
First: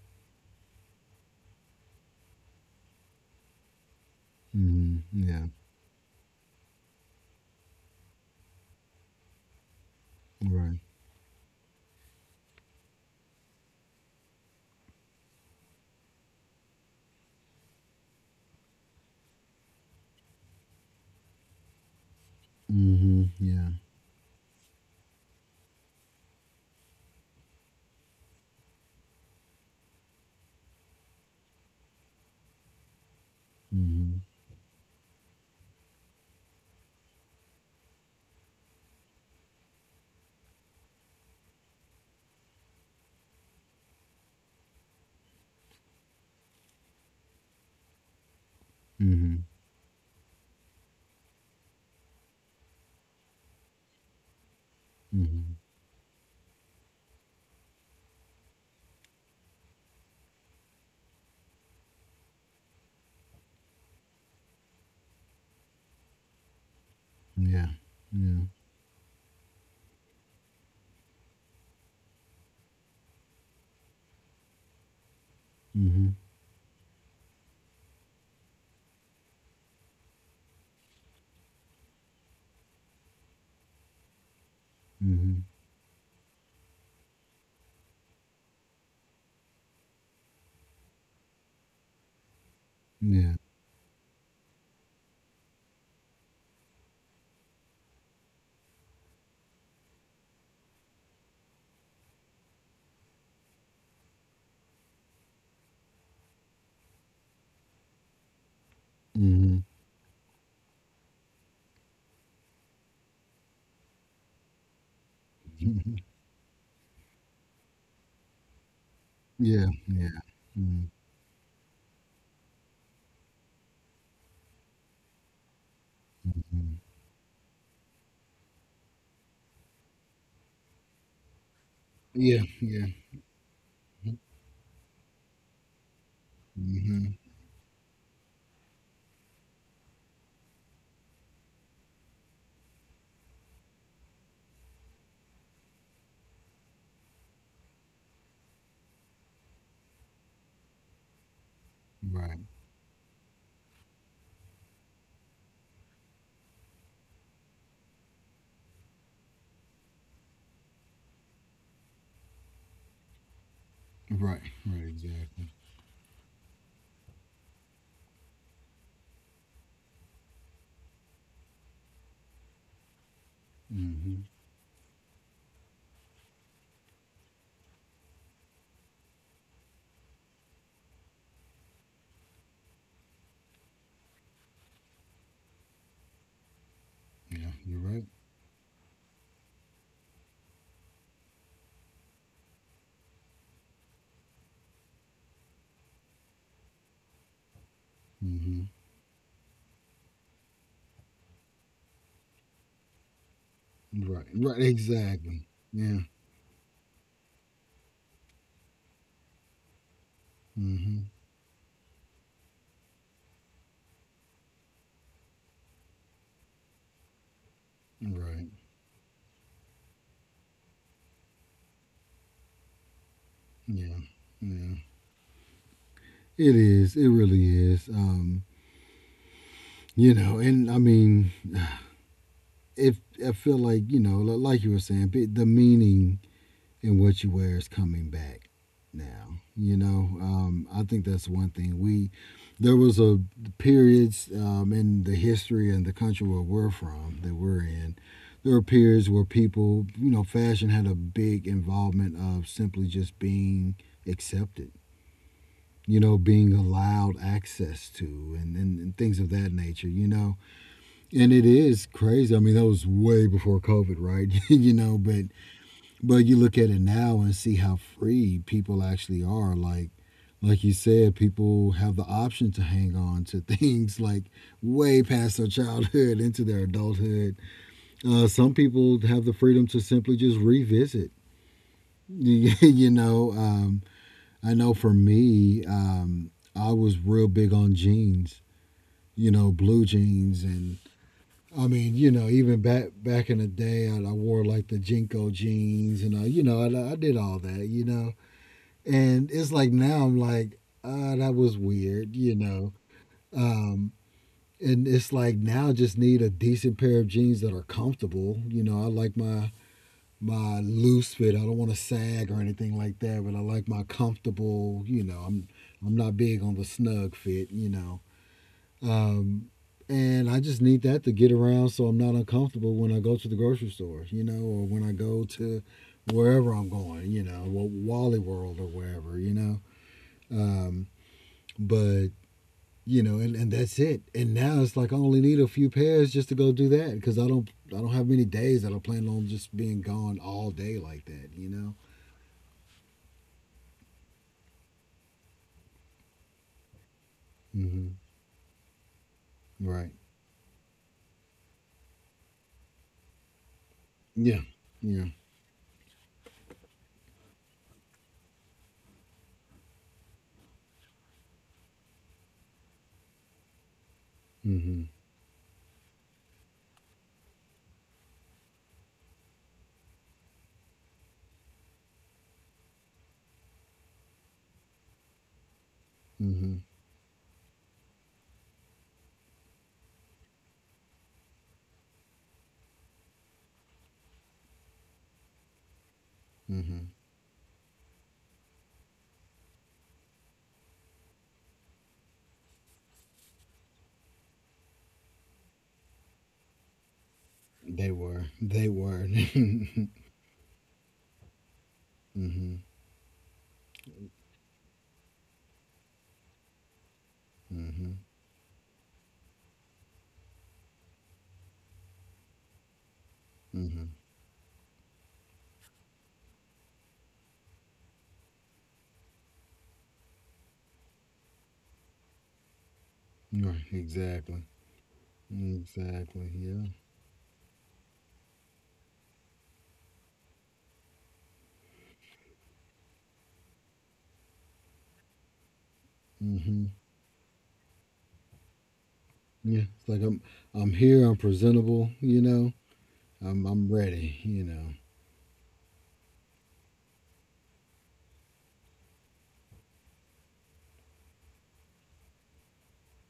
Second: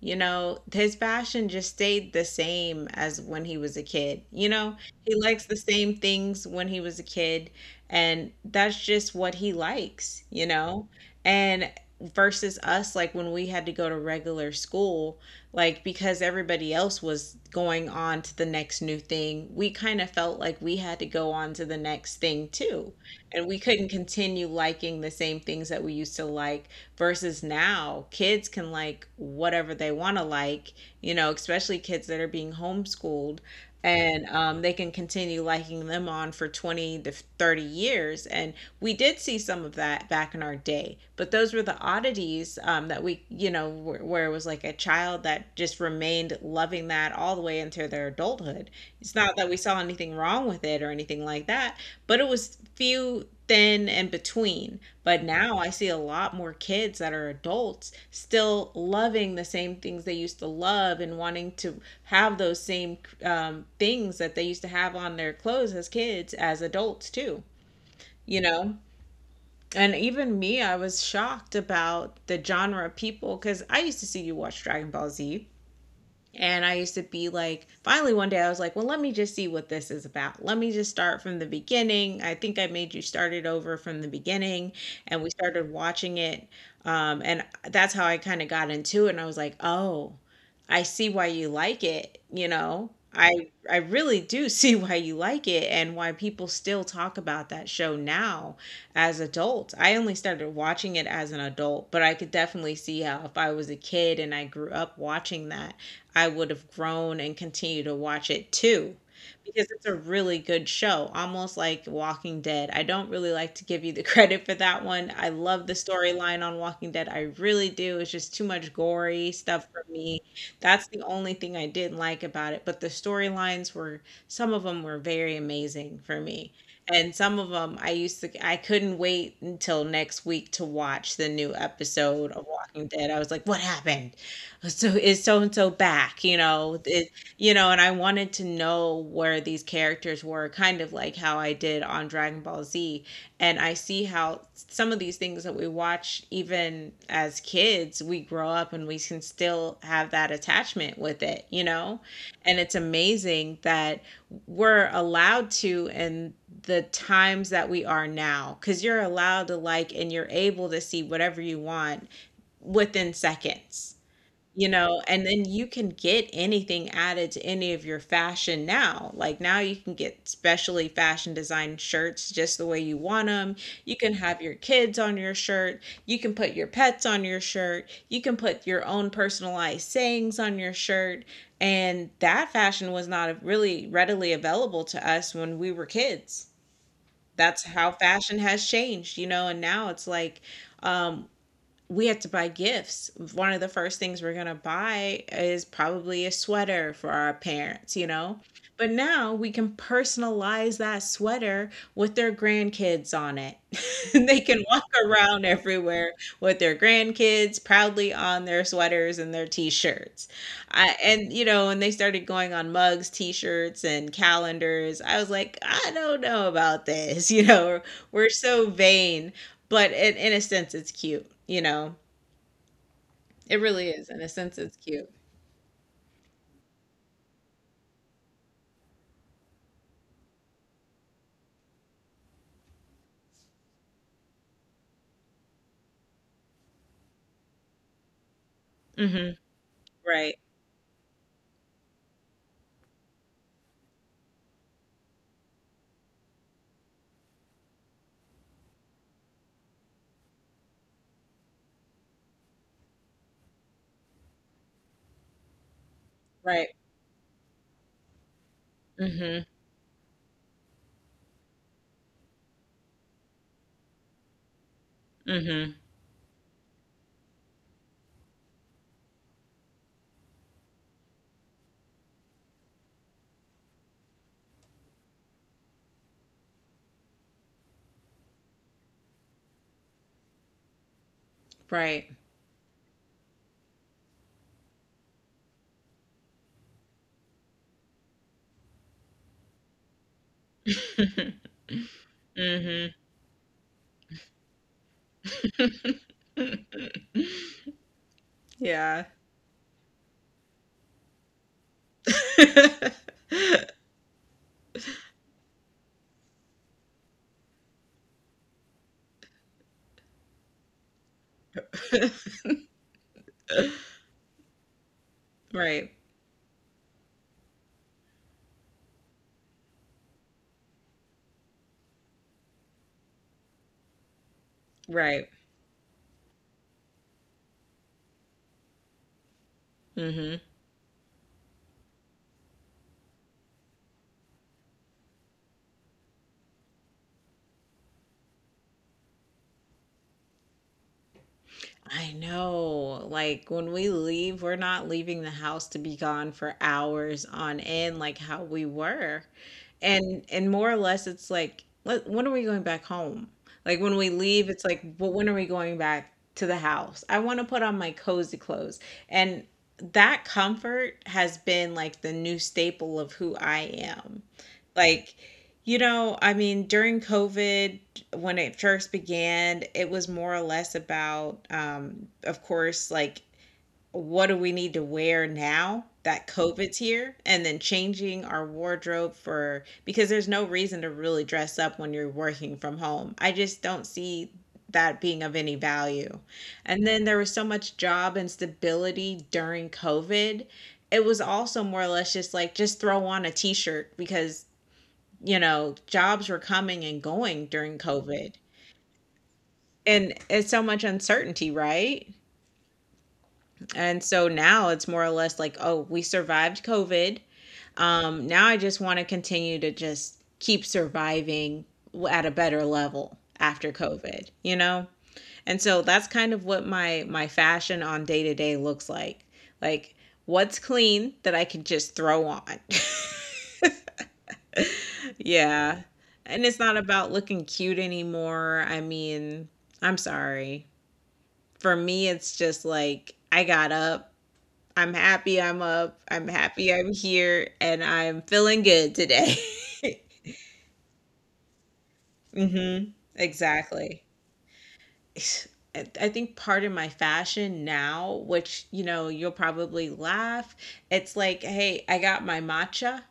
You know, his passion just stayed the same as when he was a kid. You hmm. know, Mm he hmm. likes Yeah. the same things when he was a kid, and that's just what he likes, you Right. know? And versus us, like when we had to go to regular school, like because everybody else was going on to the next new thing, we kind of felt like we had to go on to the next thing too. Mm hmm. And we Yeah. couldn't continue liking the same things that we used to like, versus now kids can like whatever they want to like, you know, especially kids that are being homeschooled. Mm And they can continue liking them on for 20 to 30 years. And we did see some of that back in our day, but those were the oddities, that we, you know, where it was like a child that just remained loving that all the way into their adulthood. hmm. It's Mm not that we hmm. saw anything wrong with it or anything like that, but it was few, thin, and between. But Mm hmm. now I see a lot more kids that are adults still loving the same things they used to love and wanting to have those same things that they used to have on their clothes as kids, as adults too, Yeah. you Yeah. know? And even me, I was shocked about the genre of people because I used to see you watch Dragon Ball Z. Mm-hmm. And I used to be like, finally, one day I was like, well, let me just see what this is about. Let me just start from the beginning. I think I made you start it over from the beginning. And we Mm-hmm. started watching it. And that's how I kind of got into it. And I was like, oh, I see why you like it. You know, Yeah. I really do see why you like it and why people still talk about that show now as adults. I only started watching it as an adult, but I could definitely see how if I was a kid and I grew up watching that, I would have grown and continued to watch it too Mm-hmm. because it's a really good show, almost like Walking Dead. I don't really like to give you the credit for that one. I love the storyline on Walking Dead. I really do. It's just too much gory stuff Yeah. for me. Yeah. That's Mm-hmm. the only thing I didn't like about it, but the storylines, were some of them were very amazing for me. And some of them I used to, I couldn't wait until next week to watch the new episode of Yeah. Walking Yeah. Dead. I was like, "What happened? So is so and so back, you know it, Mm-hmm. you know, and I wanted to know where these characters were, kind of like how I did on Dragon Ball Z. And I see how some of these things that we watch even as kids, we grow up and we can still have that attachment with it, you know. Right. And it's amazing that we're allowed to, in the times that we are now, because you're allowed to, like, and you're able to see whatever you want within seconds, Right. you Right. know, and then Exactly. you can get anything added to any of your fashion now. Like now you can get specially fashion designed shirts just the way you want them. You can Mm-hmm. have your kids on your shirt. You can put your pets on your shirt. You can put your own personalized sayings on your shirt. And that fashion was not really readily available to us when we were kids. Yeah. That's You're how right. fashion has changed, you know, and now it's like, um, we had to buy gifts. One of the first things we're going to buy is probably a sweater for our parents, you know? Mm-hmm. But now we can personalize that sweater with their grandkids on it. Right. They Right. can walk around Exactly. Yeah. everywhere with their grandkids proudly on their sweaters and their t-shirts. I, Mm-hmm. and you know, and they started going on mugs, t-shirts and calendars. I was like, I don't know about this, you know. We're Right. so vain but in a sense, it's cute, you know? It really Yeah. is. In a sense, Yeah. it's cute. It is. It really is. You know, and I mean, if I feel like, you know, like you were saying, the meaning and what you wear is coming back Hmm. now. You know, Right. I think that's one thing. We there was a periods in the history and the country where we're from that we're in. There were periods where people, you know, fashion had a big involvement of simply just being accepted. You know, being Right. allowed access to, and things of Hmm. that nature, you know. And it is crazy. I mean, that was way before COVID, right? You know, Hmm. but you look at it now and see how free people actually are. Like you said, people have the option to hang on to things like way past their childhood into their adulthood. Some people have the freedom to simply just revisit. Right. You know, I know for me, I was real big on jeans. You know, blue jeans. And I mean, you know, even Hmm. back in the day, I wore like the Jinko jeans, and I, you know, I did all that, you know. Yeah. And it's like now I'm like, that was weird, you know. Um, and it's like now I just need a decent pair of jeans that are comfortable. You know, I like my loose fit. I don't want to sag or anything like that, but I like my comfortable, you know. Right. I'm not big on the snug fit, you know. Um, and I just need that to get around so I'm not uncomfortable when I go to the grocery store, or when I Right. go to wherever I'm going, Wally World or wherever, Hmm. Um, but you know, and that's it. And now it's like I only need a few pairs just to go do that because I don't have many days that I plan on just being gone all day like that. You know. I know. Like when we leave, we're not leaving the house to be gone for hours on Mm-hmm. end like how we were. Right. And more or less it's like, let, when are we going back home? Like when we Yeah. leave, it's like, Yeah. but when are we going back to the house? I want to put on my cozy clothes. And that comfort has been like the new staple of who I am. Mm-hmm. Like, you know, I mean, during COVID, when it first began, it was more or less about, of course, like, what do we need to wear now that Mm-hmm. COVID's here? And then changing our wardrobe for, because there's no reason to really dress up when you're working from home. I just don't see that being of any value. Mm-hmm. And then there was so much job instability during COVID. It was also more or less just like, just throw on a t shirt because, you know, jobs were coming and going during They were. COVID. They were. Mm-hmm. And it's so much uncertainty, right? And so now it's more or less like, oh, we survived COVID. Mm-hmm. Now I just want to continue to just keep surviving at a better level after Mm-hmm. COVID, you know? And so that's kind of what my fashion on day to day looks like. Like, what's clean that I can just throw on. Right. Exactly. Yeah. Exactly. And it's Yeah. not about looking cute anymore. I mean, I'm sorry. For me, it's just like I got up. I'm happy I'm up. I'm Mm-hmm. happy I'm here and I'm feeling good today. Yeah. It's like I'm here. I'm presentable. You know. Hmm. I'm Exactly. ready. You know. I think part of my fashion now, which, you know, you'll probably laugh, it's like, hey, I got my matcha,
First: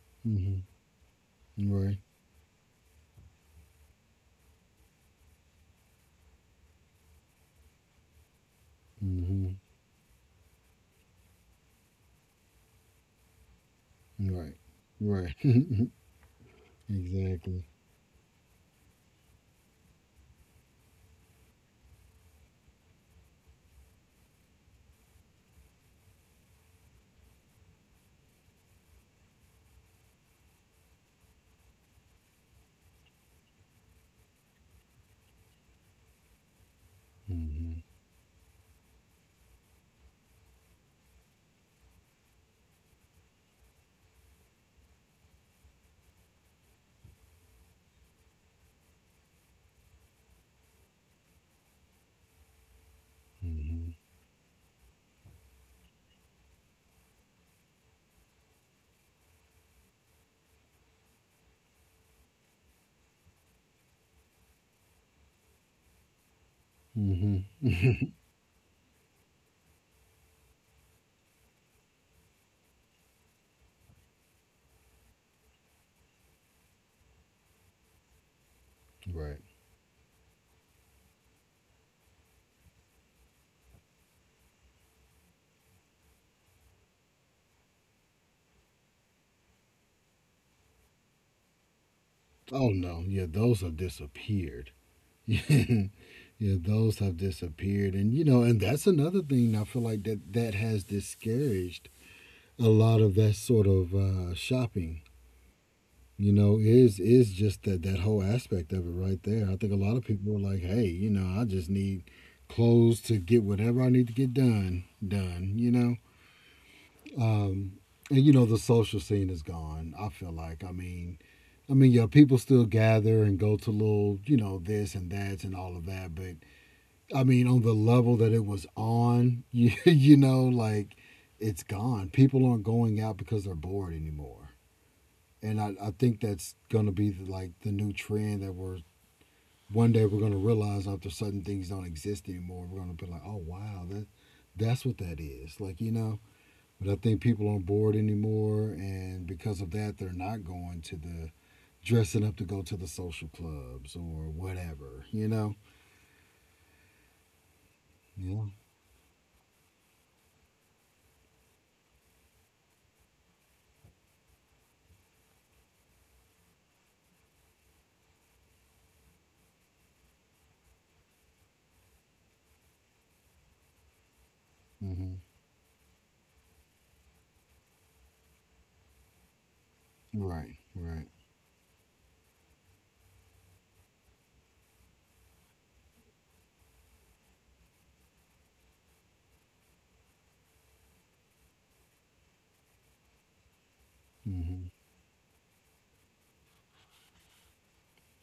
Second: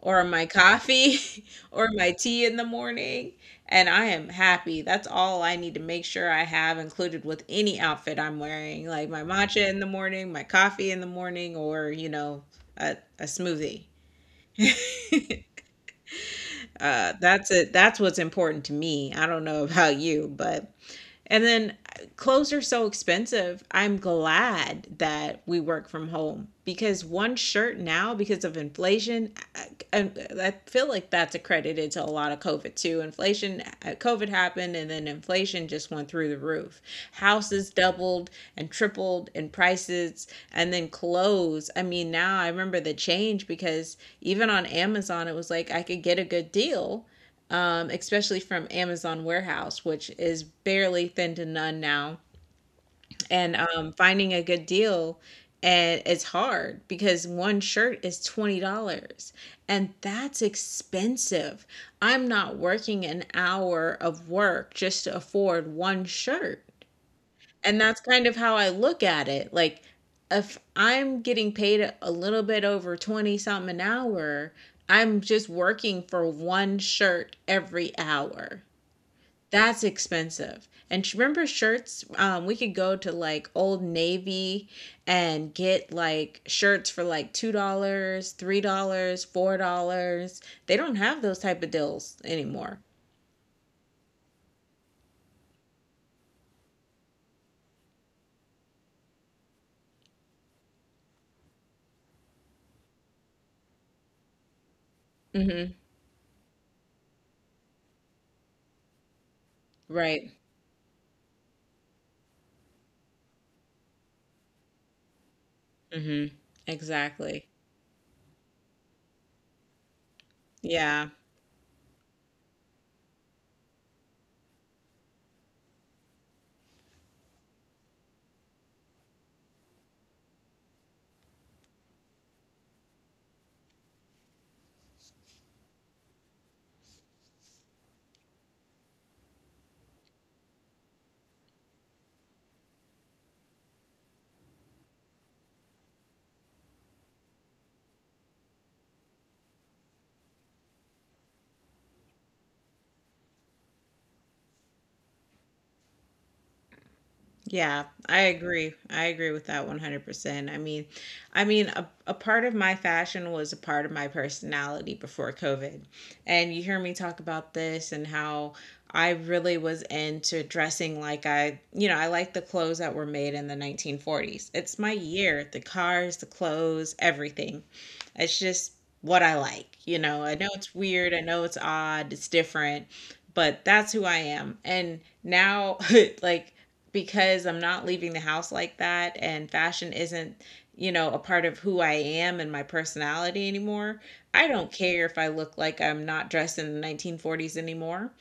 or my Mm-hmm. coffee or Right. my tea in the morning. And I am happy. That's all I need to make sure I have included with any outfit I'm wearing, like my Mm-hmm. matcha in the morning, my coffee in the morning, or, you know, a smoothie. Right. Right. That's Exactly. it. That's what's important to me. I don't know about you, but. And then clothes are so expensive. I'm glad that we work from home because one shirt now, because of inflation, I, I feel like that's accredited to a lot of COVID too. Inflation, COVID happened, and then inflation just went through the roof. Houses Hmm. doubled and tripled in prices, and then clothes. I mean, now I remember the change because even on Amazon, it was like I could get a good deal, especially from Amazon Warehouse, which is barely thin to none now. And Hmm. Finding a good deal, and it's hard because one shirt is $20 and that's expensive. I'm not working an hour of work just to afford one shirt. Hmm. And that's kind of how I look at it. Like, if I'm getting paid a little bit over 20 something an hour, I'm just working for one shirt every hour. Right. That's expensive. And remember shirts? We could go to like Old Navy and get like shirts for like $2, $3, $4. They don't have those type of deals Oh anymore. no. Yeah, those have disappeared. Yeah, those have disappeared, and and that's another thing I feel like that has discouraged a lot of that sort of shopping. Mm-hmm. You know, is just that whole aspect of it right there. I think a lot of Right? people are like, hey, I just need clothes to get whatever I need to get done done. You know. Mm-hmm. Exactly. Um, and you know the social scene is gone. I feel like Yeah. I mean, yeah, people still gather and go to little, you know, this and that and all of that. But I mean, on the level that it was on, you know, like it's gone. People aren't going out because they're bored anymore. And I think that's going to be like the new trend that we're one day we're going to realize after certain things don't exist anymore. We're going to be like, oh wow, that's what that is. Like, you know, but I think people aren't bored anymore, and because of that, they're not going to the dressing up to go to the social clubs or whatever. You know? Yeah, I Yeah. agree. I agree with that 100%. I mean, a part of my fashion was a part of my personality before COVID. And you hear me talk about this and how I really was into dressing, like, I, you know, I like the clothes that were made in the 1940s. It's my Hmm. year, the cars, the clothes, everything. It's just what I like. You know, I know Right. it's Right. weird, I know it's odd, it's different, but that's who I am. And now, like, because I'm not leaving the house like that and fashion isn't, you know, a part of who I am and my personality anymore, I Hmm. don't care if I look like I'm not dressed in the 1940s anymore.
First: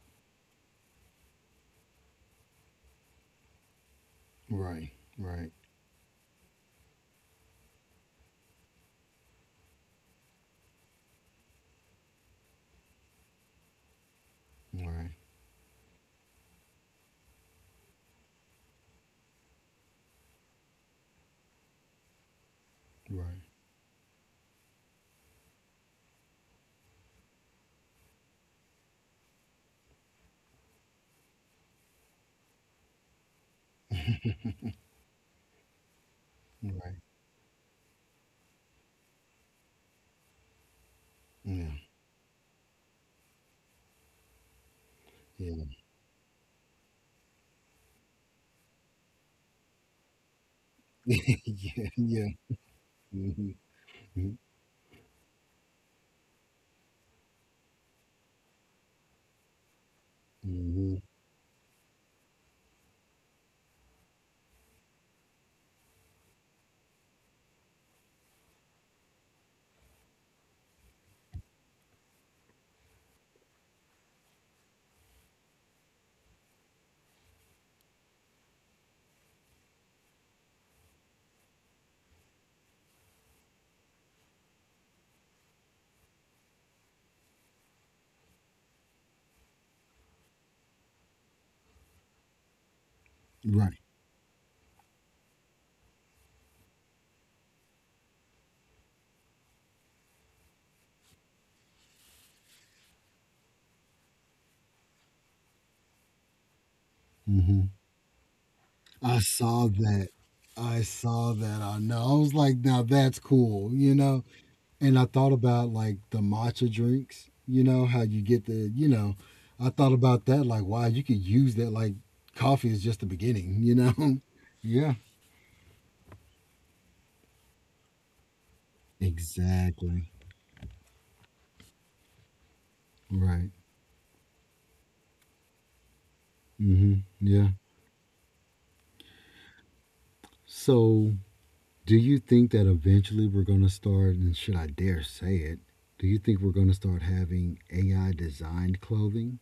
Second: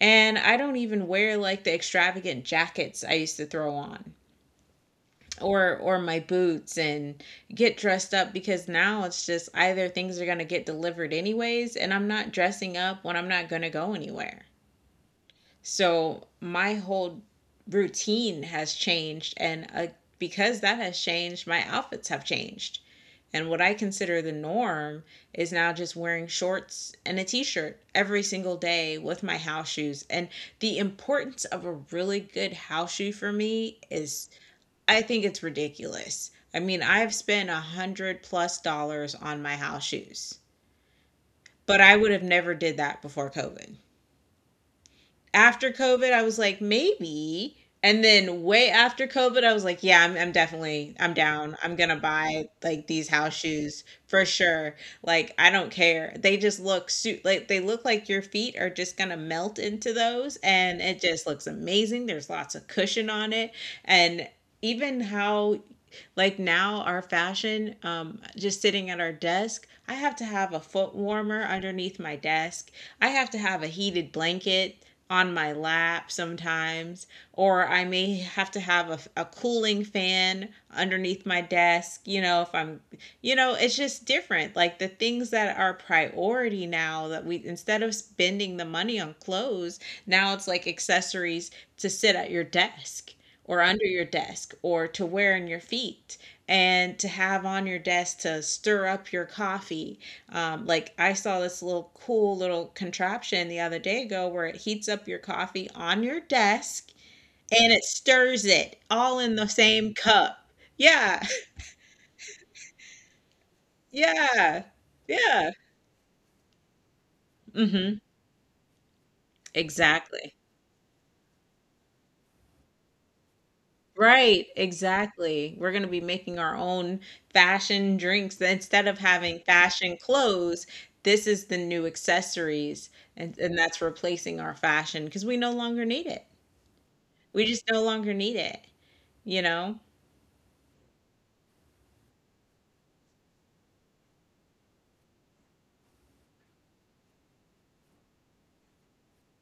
And I don't even wear like the extravagant jackets I used to throw on, Right. Right. or my boots, and get dressed up because now it's just either things are going to get delivered anyways and I'm not dressing up when I'm not going to go anywhere. Right. So my whole routine has changed and because that has changed, my outfits have changed. Right. And what I consider the norm is now just wearing shorts and a t shirt every single day with my house shoes. And the importance of a really good house shoe for me is, I think it's ridiculous. I mean, Right. I've spent 100 plus dollars on my house shoes, Yeah. but I would have never did that before COVID. Yeah. After COVID, I was like, maybe. And then way after COVID, I was like, yeah, I'm definitely, I'm down. I'm Yeah. gonna Yeah. buy like these house Hmm. shoes for sure. Like, I don't care. They just look suit, like they look like your feet are just gonna melt into those, and Hmm. it just looks amazing. There's lots of cushion on it, and even how, like, now, our fashion, just sitting at our desk, I have to have a foot warmer underneath my desk. I have to have a heated blanket on my lap sometimes, or I may have to have a cooling fan underneath my desk, you know, if I'm, you know, it's just different. Like the things that are priority now that we, instead of spending the money on clothes, now it's like accessories to sit at your desk or Right. under your desk or to wear on your feet and to have on your desk to stir up your coffee. Like I saw this little cool little contraption the other day ago where it heats up your coffee on your desk Hmm. and it stirs it all I in the saw same that. cup. I Yeah, saw that. I know. I was like, now that's cool. You know. yeah, And I thought yeah. about like the matcha drinks, you know, Hmm. how you get the. I thought about Exactly. that like, wow, you could use that like coffee is just the beginning, you know? Right, Yeah. exactly. We're going to be making our own fashion drinks instead of having fashion Exactly. clothes. This is the new accessories, and, Right. and that's replacing our fashion because we no longer need it. Mm-hmm. We Yeah. just no longer need it. You know, So, do you think that eventually we're going to start, and should I dare say it, do you think we're going to start having AI designed clothing?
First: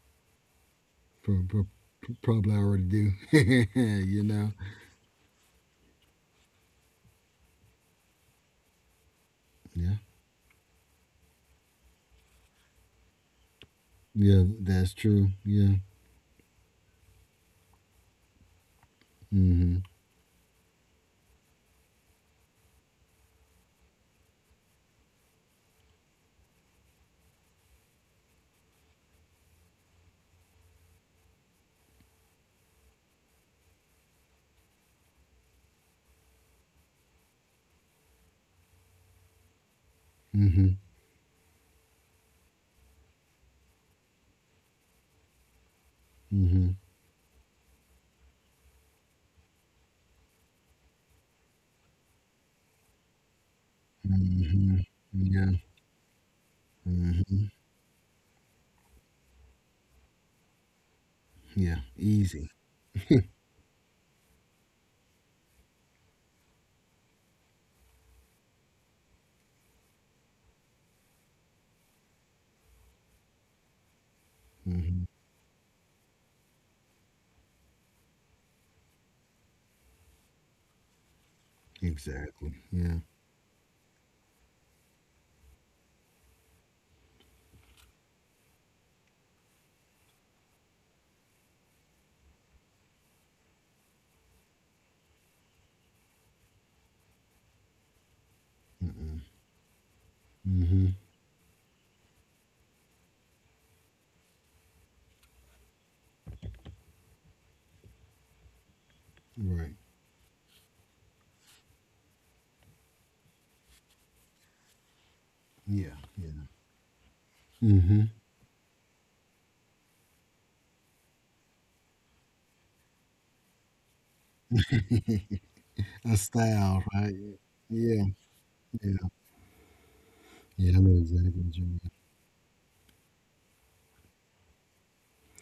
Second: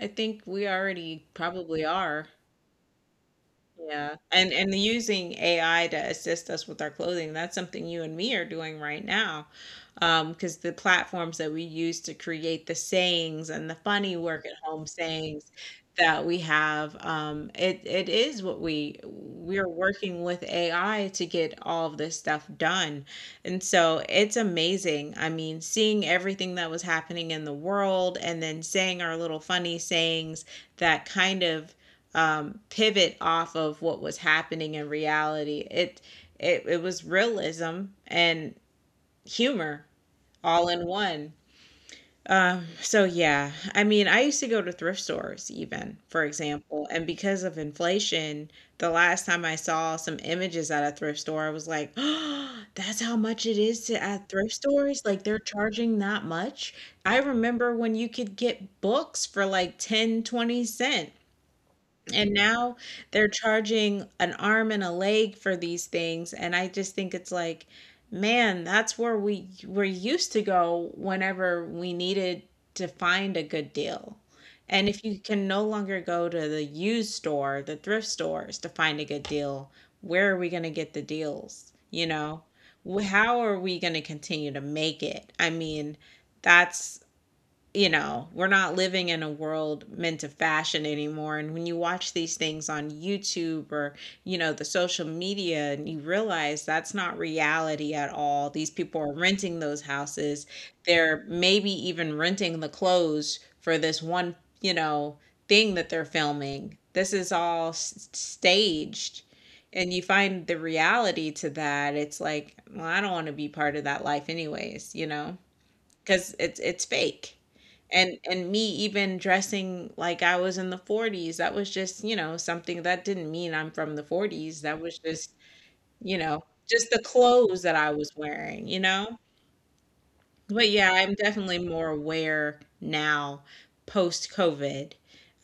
I think we already Pro- pro- probably are. Probably already do. Yeah, You and know? and using AI to assist us with our clothing, that's something you and me are doing right now. Yeah. Because the platforms that we use to create the sayings and the funny Yeah, work at home that's true. sayings Yeah. that we have, it is what we're Mm working with AI to get all of this stuff done. And so it's amazing. I mean, seeing everything that was happening in the world and then saying our little funny sayings that kind of pivot off of what was happening in reality. It was realism and humor hmm. Mm all hmm. in one. So yeah, I mean, I used to go to thrift stores even, for Mhm. example, and because of inflation, the last time I saw some images at a thrift store, I was like, oh, that's how much it is to at thrift Mhm. stores. Like they're Yeah. charging that much. I Mhm. remember when you could get books for like ten, 20 cents Yeah. and Easy. now they're charging an arm and a leg for these things, and I just think it's like, man, that's where we were used to go whenever we needed to find a good deal. And if Mhm. you can no longer go to the used store, the thrift stores to find a good deal, where are we going to get the deals? You know, Exactly. Yeah. how are we going to continue to make it? I mean, that's you know, we're not living in a world meant to fashion anymore. And when you watch these things on YouTube or, you know, the social media, and you realize that's not reality at all. These people are Mm-mm. renting those houses. Mhm. They're maybe even renting the clothes for this one, you know, thing that they're filming. This is all staged. Right. And you find the reality to that. It's like, well, I don't want to be part of that life, anyways, you know, Yeah. because Yeah. it's fake Mhm. and me even dressing like I was in the 40s, that was just, you know, something that didn't mean I'm from the 40s, that was just, you A know, style, just the right? clothes that I Yeah. was wearing, you Yeah. know, but Yeah. I yeah, know I'm exactly what definitely you mean. more aware now post COVID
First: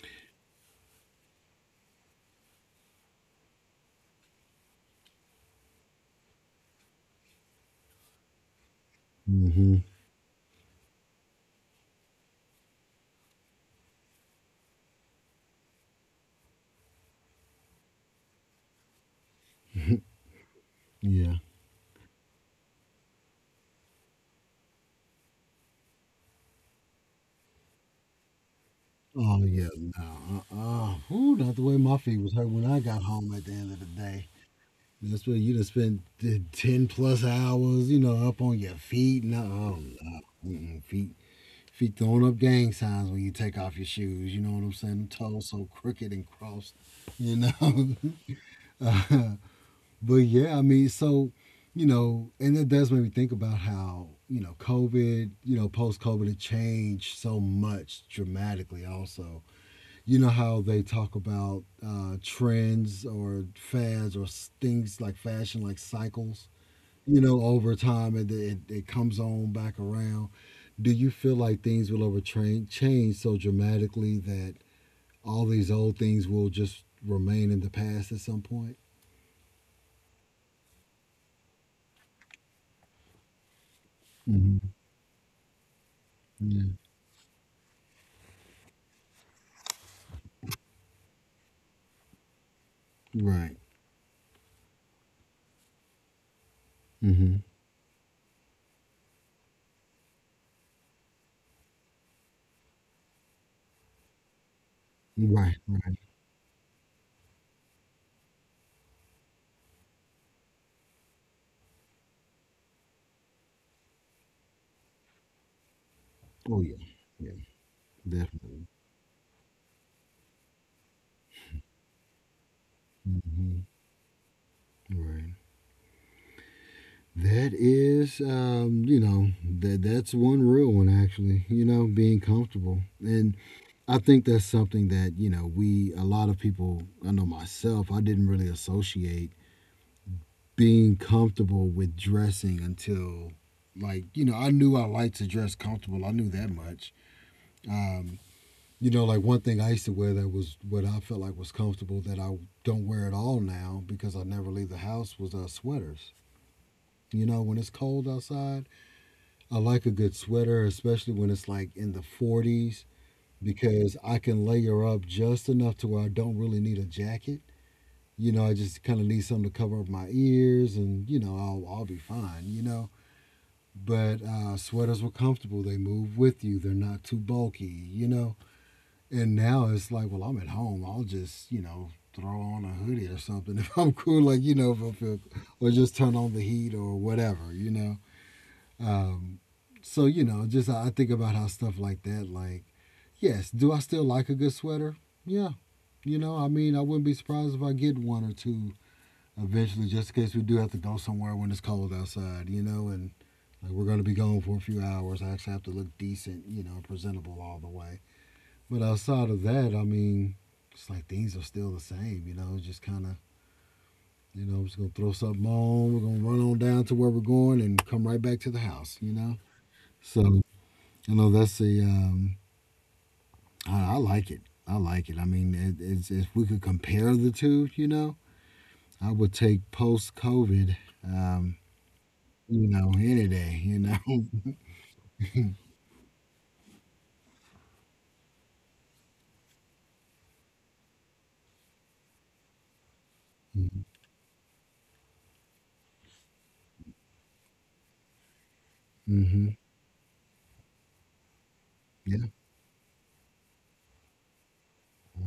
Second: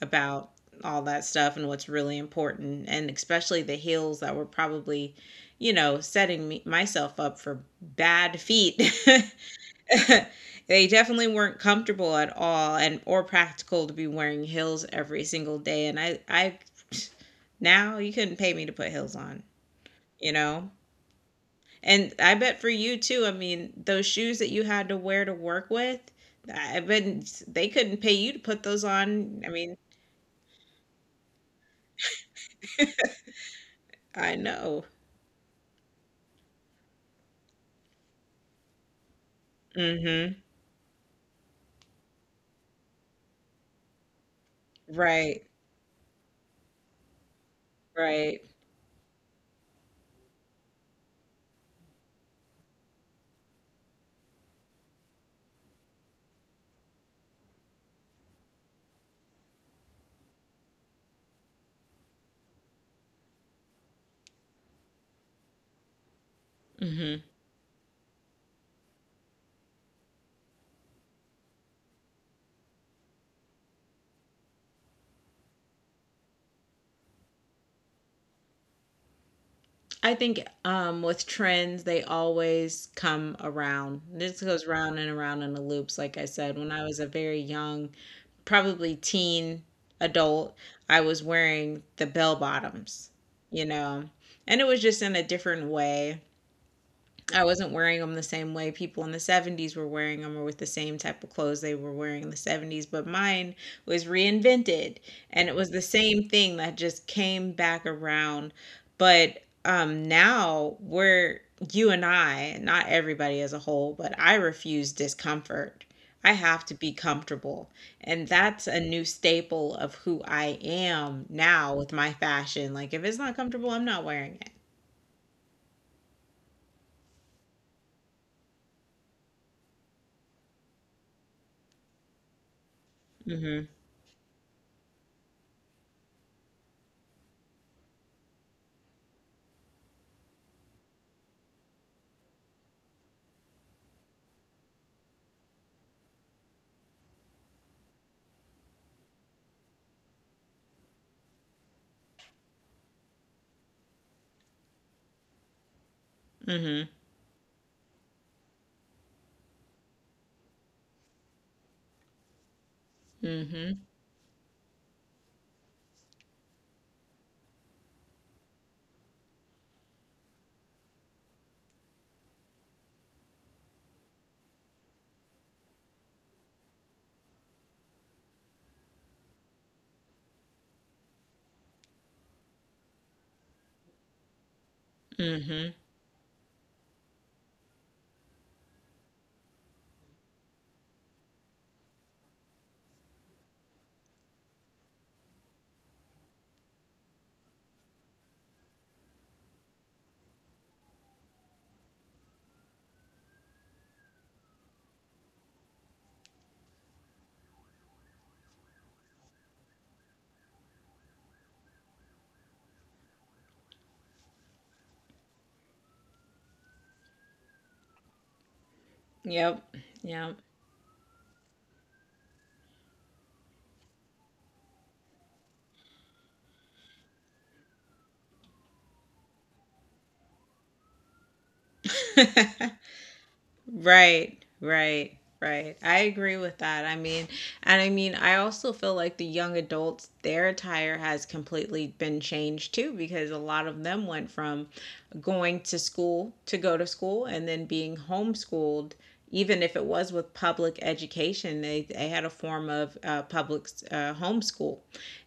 about all that stuff and what's really important, and especially the heels that were probably, you know, setting me myself up for bad feet. Mhm. They definitely weren't comfortable at all and or practical to be wearing heels every single day, and I, now you couldn't pay me to put heels on, you know, Yeah. and I bet for you too. I mean those shoes that you had to wear to work with, I bet they couldn't pay you to put those on. Oh I yeah. mean, No. Ooh, not the way my feet was hurt when I got home at the end of the day. I know. That's where you done spent the 10-plus hours, up on your feet. No. Oh, no. Mhm. Mm-mm. Feet. If throwing up gang signs when you take off your shoes, you know what I'm saying? Them Right. toes so crooked and crossed, you know. Right. But yeah, I mean, so and it does make me think about how COVID, post COVID, it changed so much dramatically. Also, you know how they talk about trends or fads or things like fashion, like cycles, Mhm. Over time and it comes on back around. Do you feel like things will ever change so dramatically that all these old things will just remain in the past at some point? I think, with trends, they always come around. This goes round and around in the loops. Like I said, when I was a very young, probably teen adult, I was wearing the bell bottoms, Right. you know, and it was just in a different way. Mm-hmm. I wasn't wearing them the same way people in the 70s were wearing them or with the same type of clothes they were wearing in the 70s, but mine was reinvented and it Right. was the Right. same thing that just came back around. But now we're, you and I, not everybody as a whole, but I refuse discomfort. I Oh have to yeah. be Yeah. comfortable. And that's Definitely. a new staple of who I am now with my fashion. Like if it's not Mm-hmm. comfortable, I'm not wearing it. Right. That is, that's one real one actually. You know, being comfortable, and Mhm. I think that's something that you know we a lot of people. I know myself. I didn't really associate being comfortable with dressing until, like, I knew I liked to dress comfortable. I knew that much. Um, like one thing I used to wear that was what I felt like was comfortable that I don't wear at all now because I never leave the house was sweaters. Mhm. You know, when it's cold outside I like a good sweater, especially when it's like in the 40s, Mhm. because I can layer up just enough to where I don't really need a jacket. You know, I just kind of need something to cover up my ears, and I'll be fine. You know, but sweaters were comfortable. They move with you. They're not too bulky. You know, and now it's like, well, I'm at home. I'll just throw on a hoodie or something if I'm cool. Like, if I feel, or Mhm. just turn on the heat or whatever. You know, um, so just I think about how stuff like that. Like, yes, do I still like a good sweater? Yeah, I mean, I wouldn't be surprised if I get one or two eventually, just in case we do have to go somewhere when it's cold outside. You know, and like we're going to be gone for a few hours. I actually have to look decent, presentable all the way. But outside of that, I mean, it's like things are still the same. You know, just kind of. You know, I'm just gonna throw something on. We're gonna run on down to where we're going and come right back to the house. You know, Yep. Yep. so. You know, I like it. I like it. I mean, it's, if we could compare the two, you know, I would take post COVID, um, any day. You know. Right. Right. Right. I agree with that. I mean, and I mean, I also feel like the young adults, their attire has completely been changed too, because a lot of them went from going to school to go to school and then being homeschooled, Mm-hmm. even if it was with public education, they had Yeah. a form of public homeschool.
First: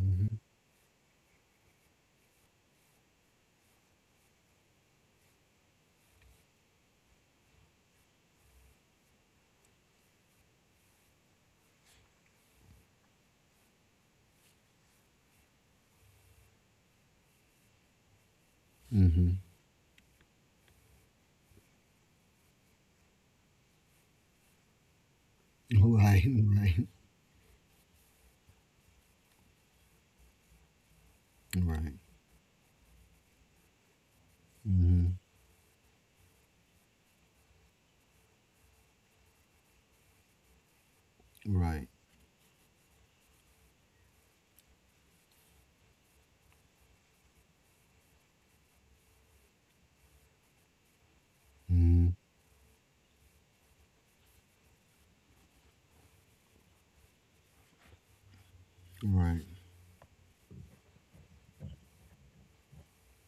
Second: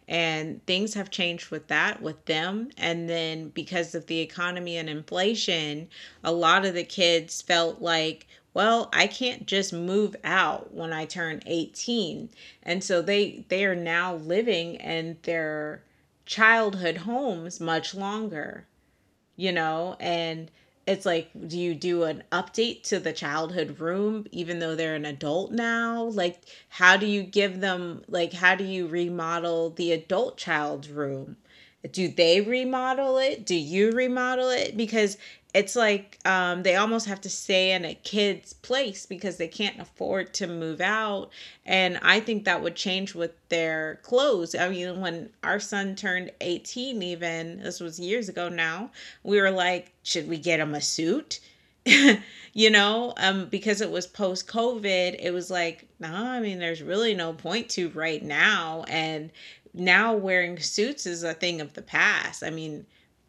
And things have changed with that, with them. And then because of the economy and inflation, a lot of the kids felt like, well, I can't just move out when I turn 18. And so they are now living in their childhood homes much longer, Mm-hmm. you know? And it's like, do you do an update to the childhood room even though they're an adult Mm-hmm. now? Like, Right. how do you give them, like, how do you remodel the adult child's room? Right. Right. Do they remodel it? Do you remodel it? Mm-hmm. Because it's like they almost have to stay in a kid's place because they can't afford to move out. Right. And I think that would change with their clothes. I mean, when our son turned 18, even this was years ago now, we were like, should we get him a suit? Mm-hmm. You know, because it was post COVID, it was like, no, nah, I mean, there's really no point to right now. And Right. now wearing suits is a thing of the past. I mean,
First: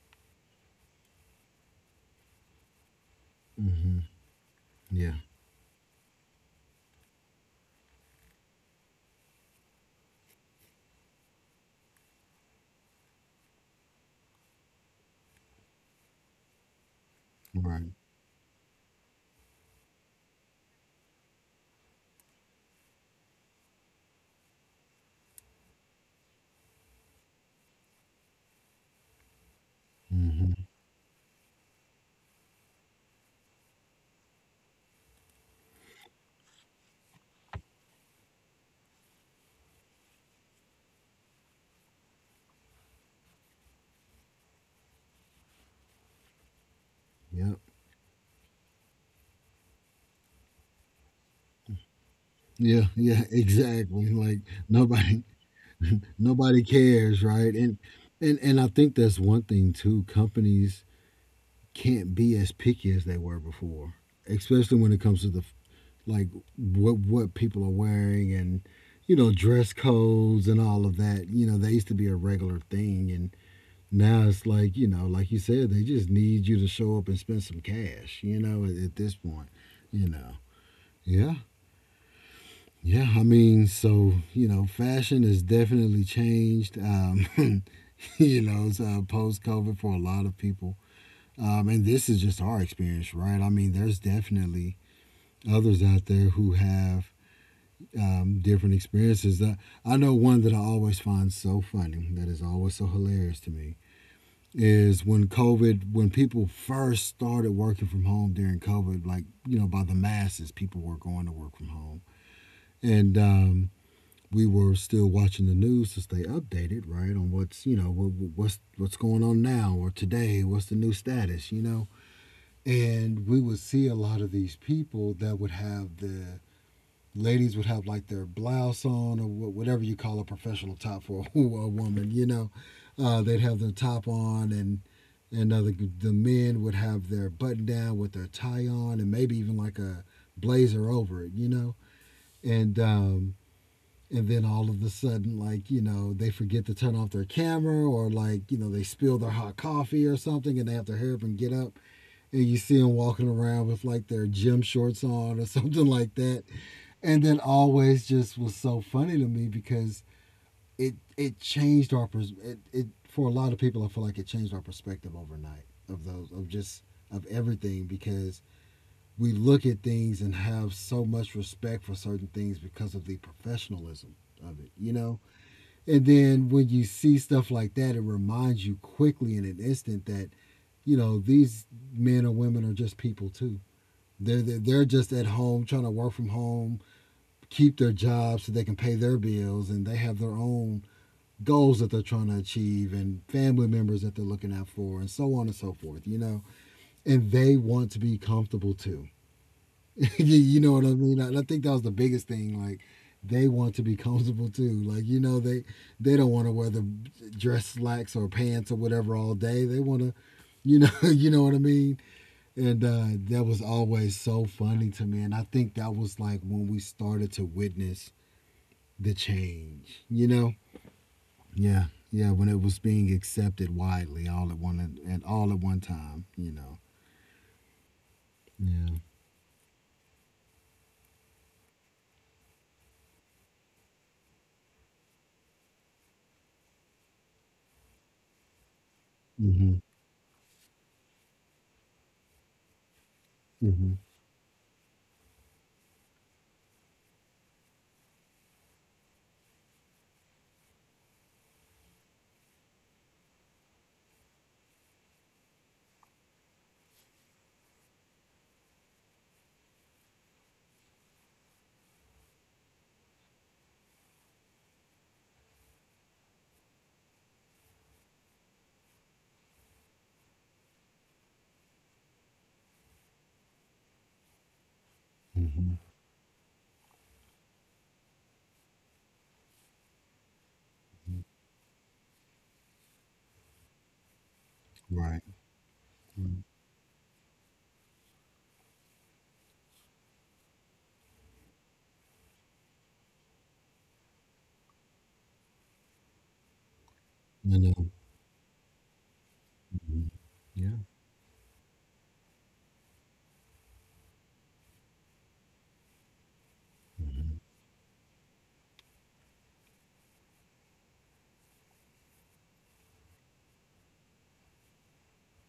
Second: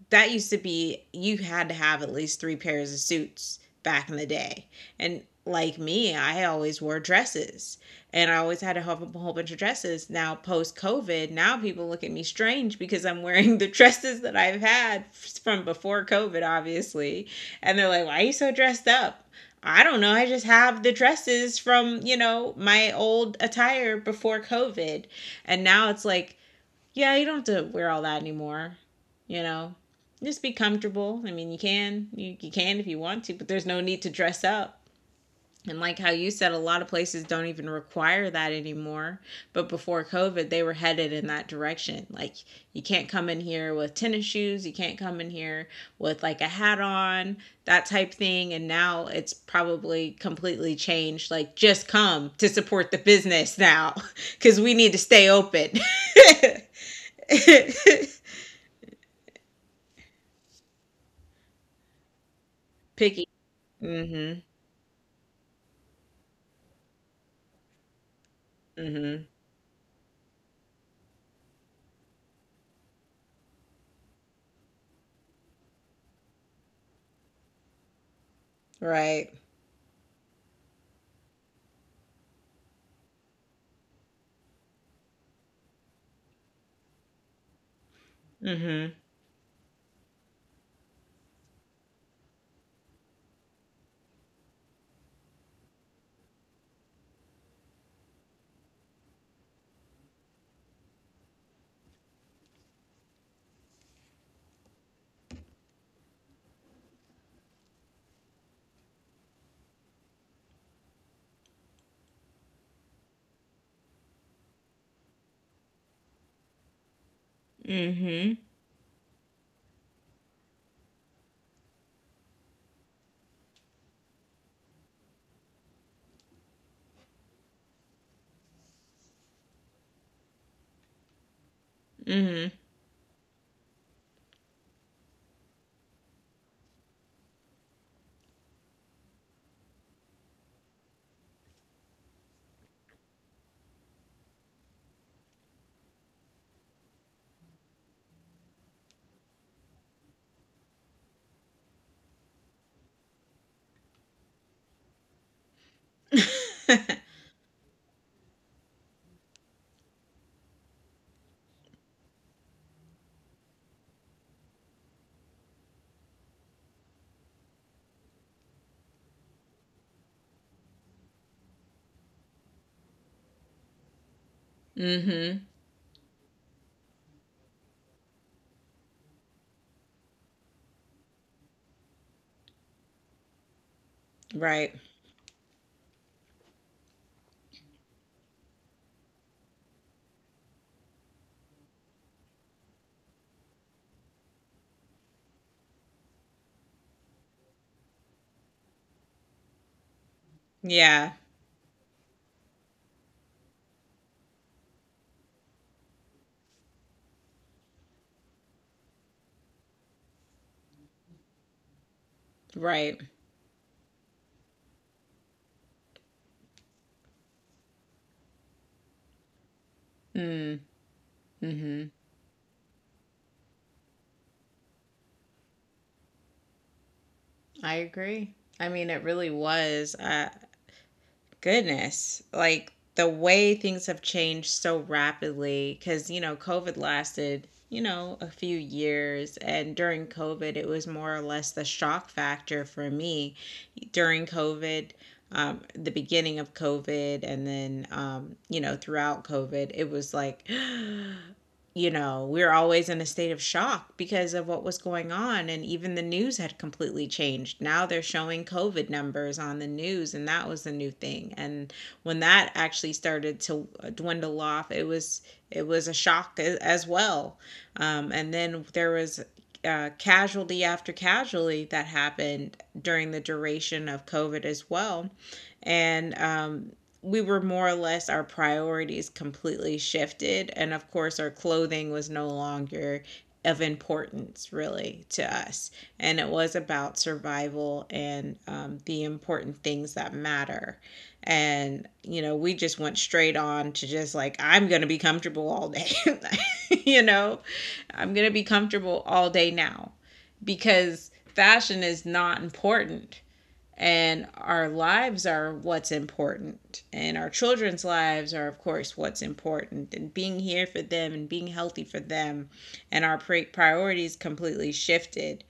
that used to be you had to have at least three pairs of suits Mm-hmm. back in the day. Yeah. And like me, I always wore dresses and I always had to have a whole bunch of dresses. Now, post COVID, now people look at me strange because I'm wearing the dresses that I've had from before COVID, obviously. And they're Right. like, why are you so dressed up? I don't know. I just have the dresses from, you know, my old attire before COVID. And now it's like, yeah, you don't have to wear all that anymore. You know, just Mm-hmm. be comfortable. I mean, you can, you can if you want to, but there's no need to dress up. And like how you said, a lot of places don't even require that anymore. But before COVID, they were headed in that direction. Like, you can't come in here with tennis shoes, you can't come in here with like a hat on, Yep. that type thing. And now it's probably completely changed. Like, just come to Yeah. support the Yeah. business now Exactly. Like because we need to nobody, stay open. nobody cares, right? And and and I think that's one thing too. Companies can't be as picky as they Picky. were before, Mm-hmm. especially when it comes to the like what people are wearing and Mm-hmm. Dress codes and all of that. You know, they used to be a regular thing, and now it's like like you said, they just need you to show up and spend some cash. You know, at this Right. point, you know, yeah. Yeah, I mean, so fashion has definitely changed. So, Mm-hmm. Post COVID for a lot of people. And this is just our experience, right? I mean, there's definitely others out there who have different experiences. That I know one that I always find so funny, that is always so hilarious to me, is when people first started working from home during COVID, like, by the masses, people were going to work from home. And, we were still watching the news to stay updated, right, on what's you know what, Mm-hmm. What's going on now or today, what's the new status, you know, and we would see a lot of these people that would have the ladies would have like their blouse on or whatever you call a professional top for a woman, you know. They'd have their top on and and uh, the, the men would have their button down with their tie on and maybe even like a blazer over it, you know. And um and then all of a sudden like they forget to turn off their camera or like they spill their hot coffee or something and they have to hurry up and get up and you see them walking around with like their gym shorts on or something like that. And then always just was so funny to me because it changed our pers- it for a lot of people I feel like it changed our perspective overnight of those of just of everything because we look at things and have so much respect for certain things because of the professionalism of it, you know? Mm-hmm. And then when you see stuff like that, it reminds you quickly in an instant that, these men or women are just people too. they're, Right. they're just at home trying to work from home, keep their jobs so they can pay their bills, and they have their own goals that they're trying to achieve and family members that they're looking out for and so on and so forth, you know. And they want to be comfortable too. You know what I Yeah. mean. And I think that was the biggest thing. Like, they want to be comfortable too, like they don't want to wear the dress slacks or pants or whatever all day. They want to you know what I mean. And Right. That was always so funny to me. And I think that was like when we started to witness the change, you know? Mm. Yeah. Hmm. Yeah, when it was being accepted widely all at one and all at one time, you know. I agree. I mean, Yeah. it really was. Goodness, like the way things have changed so rapidly. Because you know, COVID lasted you know a few years, and Hmm. during COVID, it was more or less the shock factor for me Hmm. during COVID, the beginning of COVID, and then, you know, throughout COVID, it was like, you know, we were always in a state of shock because of what was going on. And even the news had completely changed. Now they're showing COVID numbers on the news, and that was the new thing. And when that actually started to dwindle off, it was a shock as well. And then there was casualty after casualty that happened during the duration of COVID as well. Hmm. And we were more or less, our priorities completely shifted, and of course our clothing was no longer of importance really to Right. us, and it Mm. was about survival and the important things that matter, and you know we just went straight on to just like, I'm gonna be comfortable all day. You know, I know. I'm gonna be comfortable all day now, Hmm. Yeah. because fashion is not important and our lives are what's important, and our children's lives are of course what's important, and being here for them and being healthy for them, and our priorities completely shifted.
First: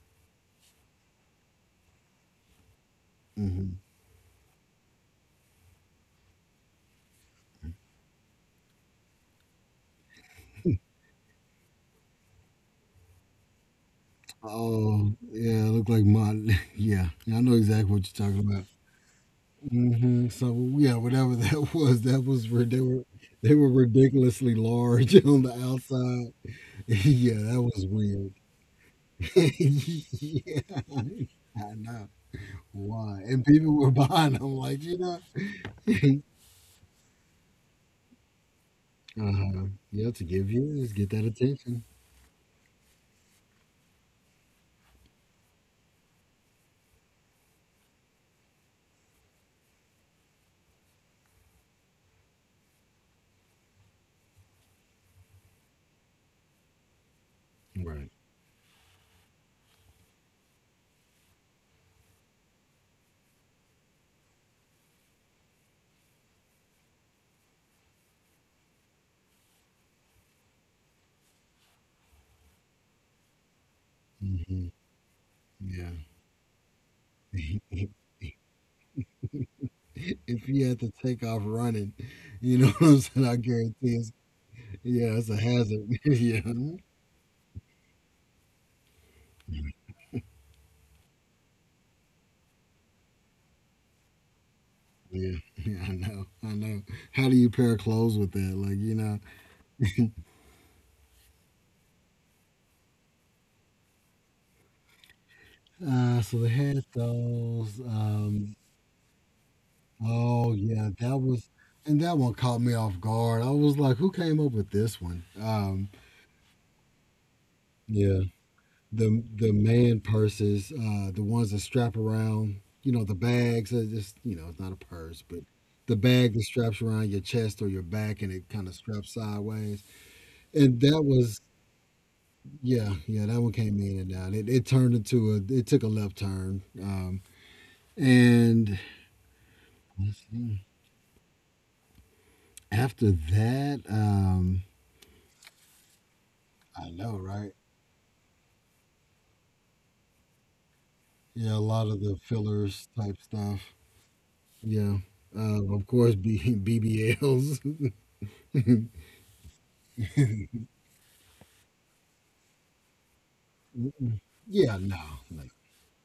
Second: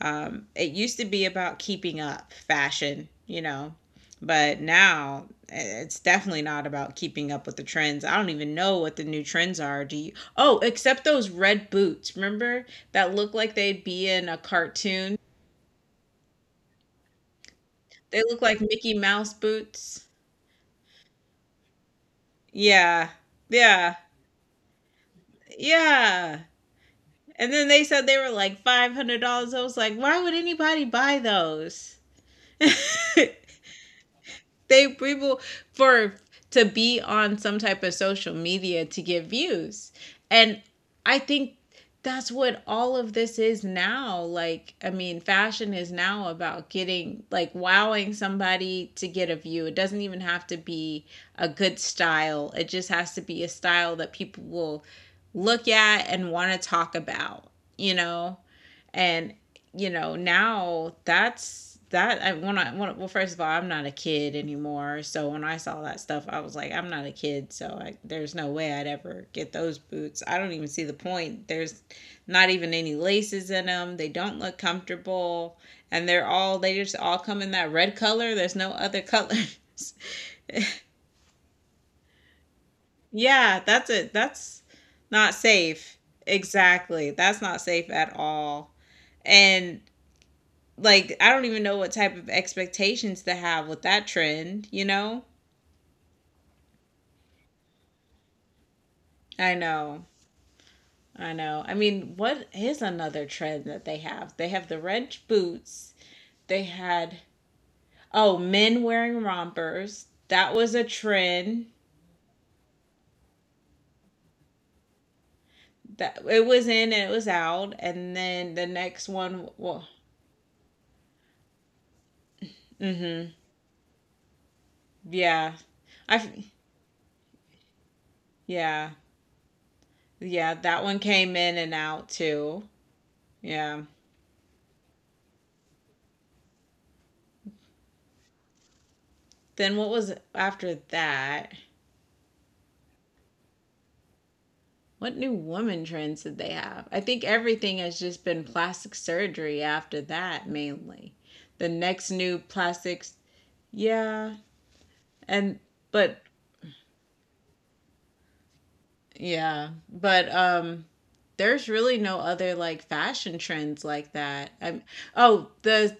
It used to be about keeping up fashion, you know, Hmm. but now it's definitely not about keeping up with the trends. I don't even know what the new trends are. Do you? Oh, except those red boots. Remember that, look like they'd be in a Oh, cartoon? yeah, look like my yeah. I know exactly what They you're look talking like about. Mickey Mouse boots. Hmm. So yeah, whatever that was, that was rid- Yeah. they were Yeah. ridiculously large on the outside. Yeah. Yeah, And that then they was said they were weird. like $500. I was like, why would Yeah, anybody buy I those? know why. And people were buying them, like, They you know. people for to be on some type of social media to get Uh-huh. views. Yeah, to give And you is get I that think attention, that's what all of this is now. Like, I mean, fashion is now about getting, like, wowing somebody to get a view. It doesn't even have to be a good style, it just has to be a style that people will look at and want to talk about, you right? know? And you know now that's that, well first of all I'm not a kid anymore, so when I saw that stuff I was like, I'm not a kid, so I, there's no way I'd ever get those boots. I don't even see the point, there's not even any laces in them, they don't look Hmm. comfortable, Yeah. and they're all, they just all come in that red color, there's no other colors. If you had to take off running, you know what I'm saying. I Yeah, that's guarantee it, it's that's yeah, it's not a hazard. safe, Yeah, exactly, that's not safe at all. And like I don't even know what type of expectations to have with that trend, you know? Yeah, yeah, I know, I know. How do you pair clothes with that? Like, you know. I know. I know. I mean, what is another trend that they have? They have the red boots. So they They had had, those. oh, men wearing rompers. Oh That was a yeah, that was, trend. and that one caught me off guard. I was like, who came up with this one? That, it was in and it was out. And Yeah, then the next the one, well, man purses, the ones that strap around, the mhm. bags. It's just, it's not a purse, but Yeah. the I bag that straps around your chest or your back, and it kind of yeah. straps sideways. Yeah, And that one that came was in and out too. Yeah, yeah, that one came Yeah. in and out. It turned into it took a left turn. And Then what was let's see. after that? After that, What new woman trends did they I have? I know, think right? everything has just been plastic surgery after that, mainly. Yeah, a The lot of the next new fillers type plastics, stuff. yeah, Yeah. and Of course, but BBLs. yeah, but there's really no other like fashion trends like that. Yeah, I, no. Like, oh, the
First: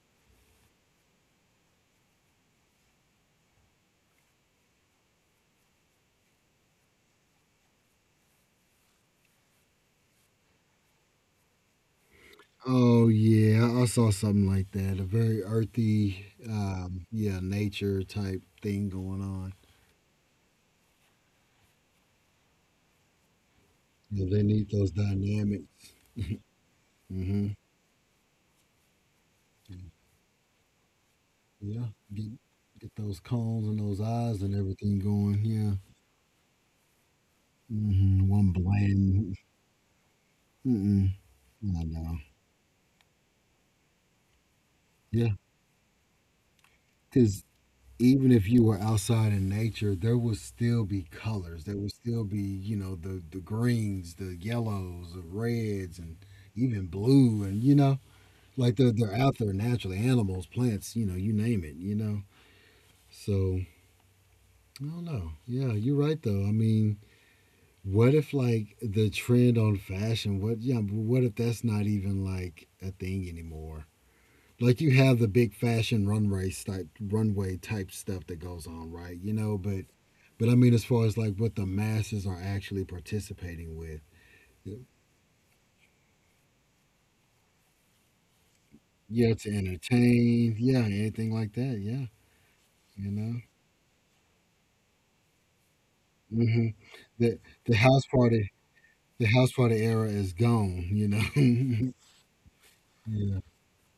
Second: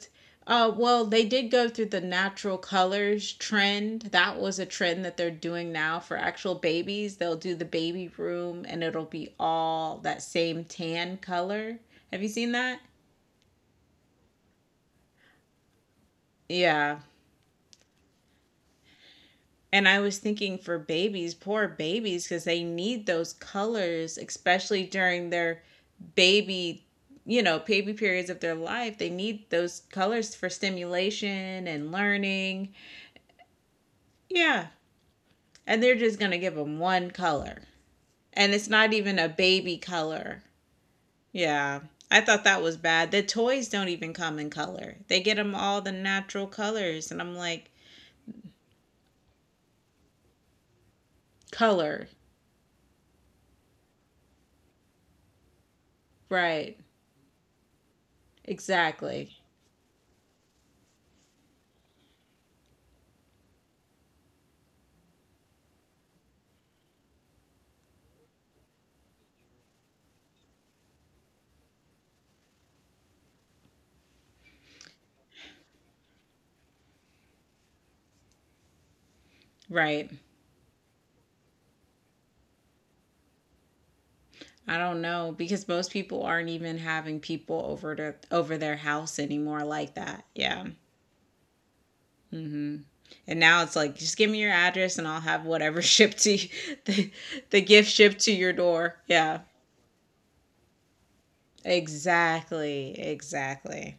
well, they did go through the natural colors trend. That was a trend that they're doing now for actual babies. They'll do the baby room and it'll be all that same tan color. Have you seen that? oh, yeah, I saw something like that. A very earthy, Yeah. Yeah, nature type thing going on. And I was thinking, for babies, poor babies, because they need those colors, Yeah, they need especially those during their dynamics. baby, you Mm-hmm. know, baby periods of their life. They need those colors for stimulation Yeah, and get learning. get those cones and those eyes and Yeah. everything going. Yeah, And they're just going to give them one color. hmm one And it's not even a blind. baby color. Mm-mm. Yeah. I know. I thought that was bad. The toys don't even come in color, they Yeah, get them all the natural colors. And I'm because like, even if you were outside in nature, there would still be colors. There would color. still be the greens, the yellows, the reds, and Right. even blue. And like they're Exactly. out there naturally. Animals, plants, you name it. You know. So I don't know. Yeah, you're right though. I mean, what if like the trend on fashion? What Yeah? What if that's not even like a thing anymore? Like you have the big fashion runway type stuff that goes on, right? You know, but Right. but I mean, as far as like what the masses are actually participating with, I don't know because most people aren't even having people over to over their house yeah, to anymore like that. entertain, Yeah. yeah, anything like that, yeah, Mhm. you And know. now it's like, just give me your address and I'll have whatever shipped to you, Hmm. the, The the the gift house shipped to your party door. the Yeah. house party era is gone, you know. Exactly. Yeah. Exactly.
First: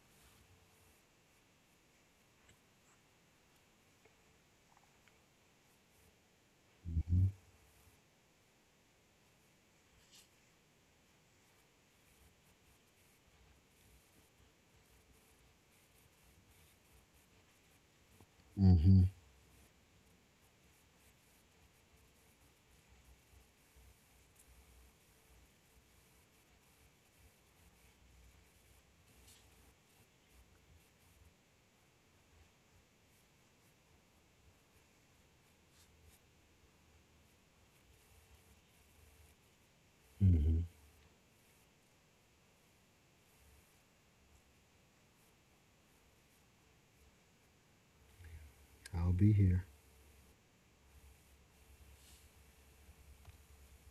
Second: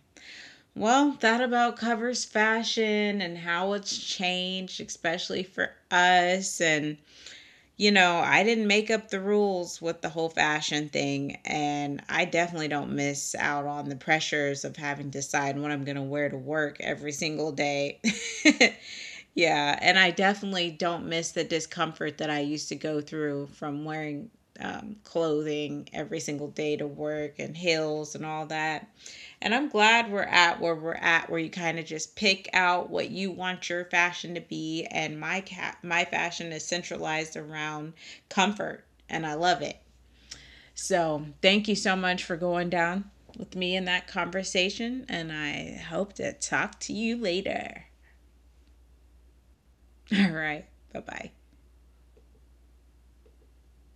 Well, that about covers fashion and how it's changed, especially for us, and you know, I didn't make up the rules with the whole fashion thing, and I definitely don't miss out on the pressures of having to decide what I'm going to wear to work every single day. Hmm. Yeah, and I definitely don't miss the discomfort that I used to go through from wearing clothing every single day to work and heels and all that. And I'm glad we're at, where you kind of just pick out what you want your fashion to be. And my cat, my fashion is centralized around comfort, and I love it. Hmm. So thank you so much for going down with me in that conversation, and I hope to talk to you later. I'll be here. All right, bye bye.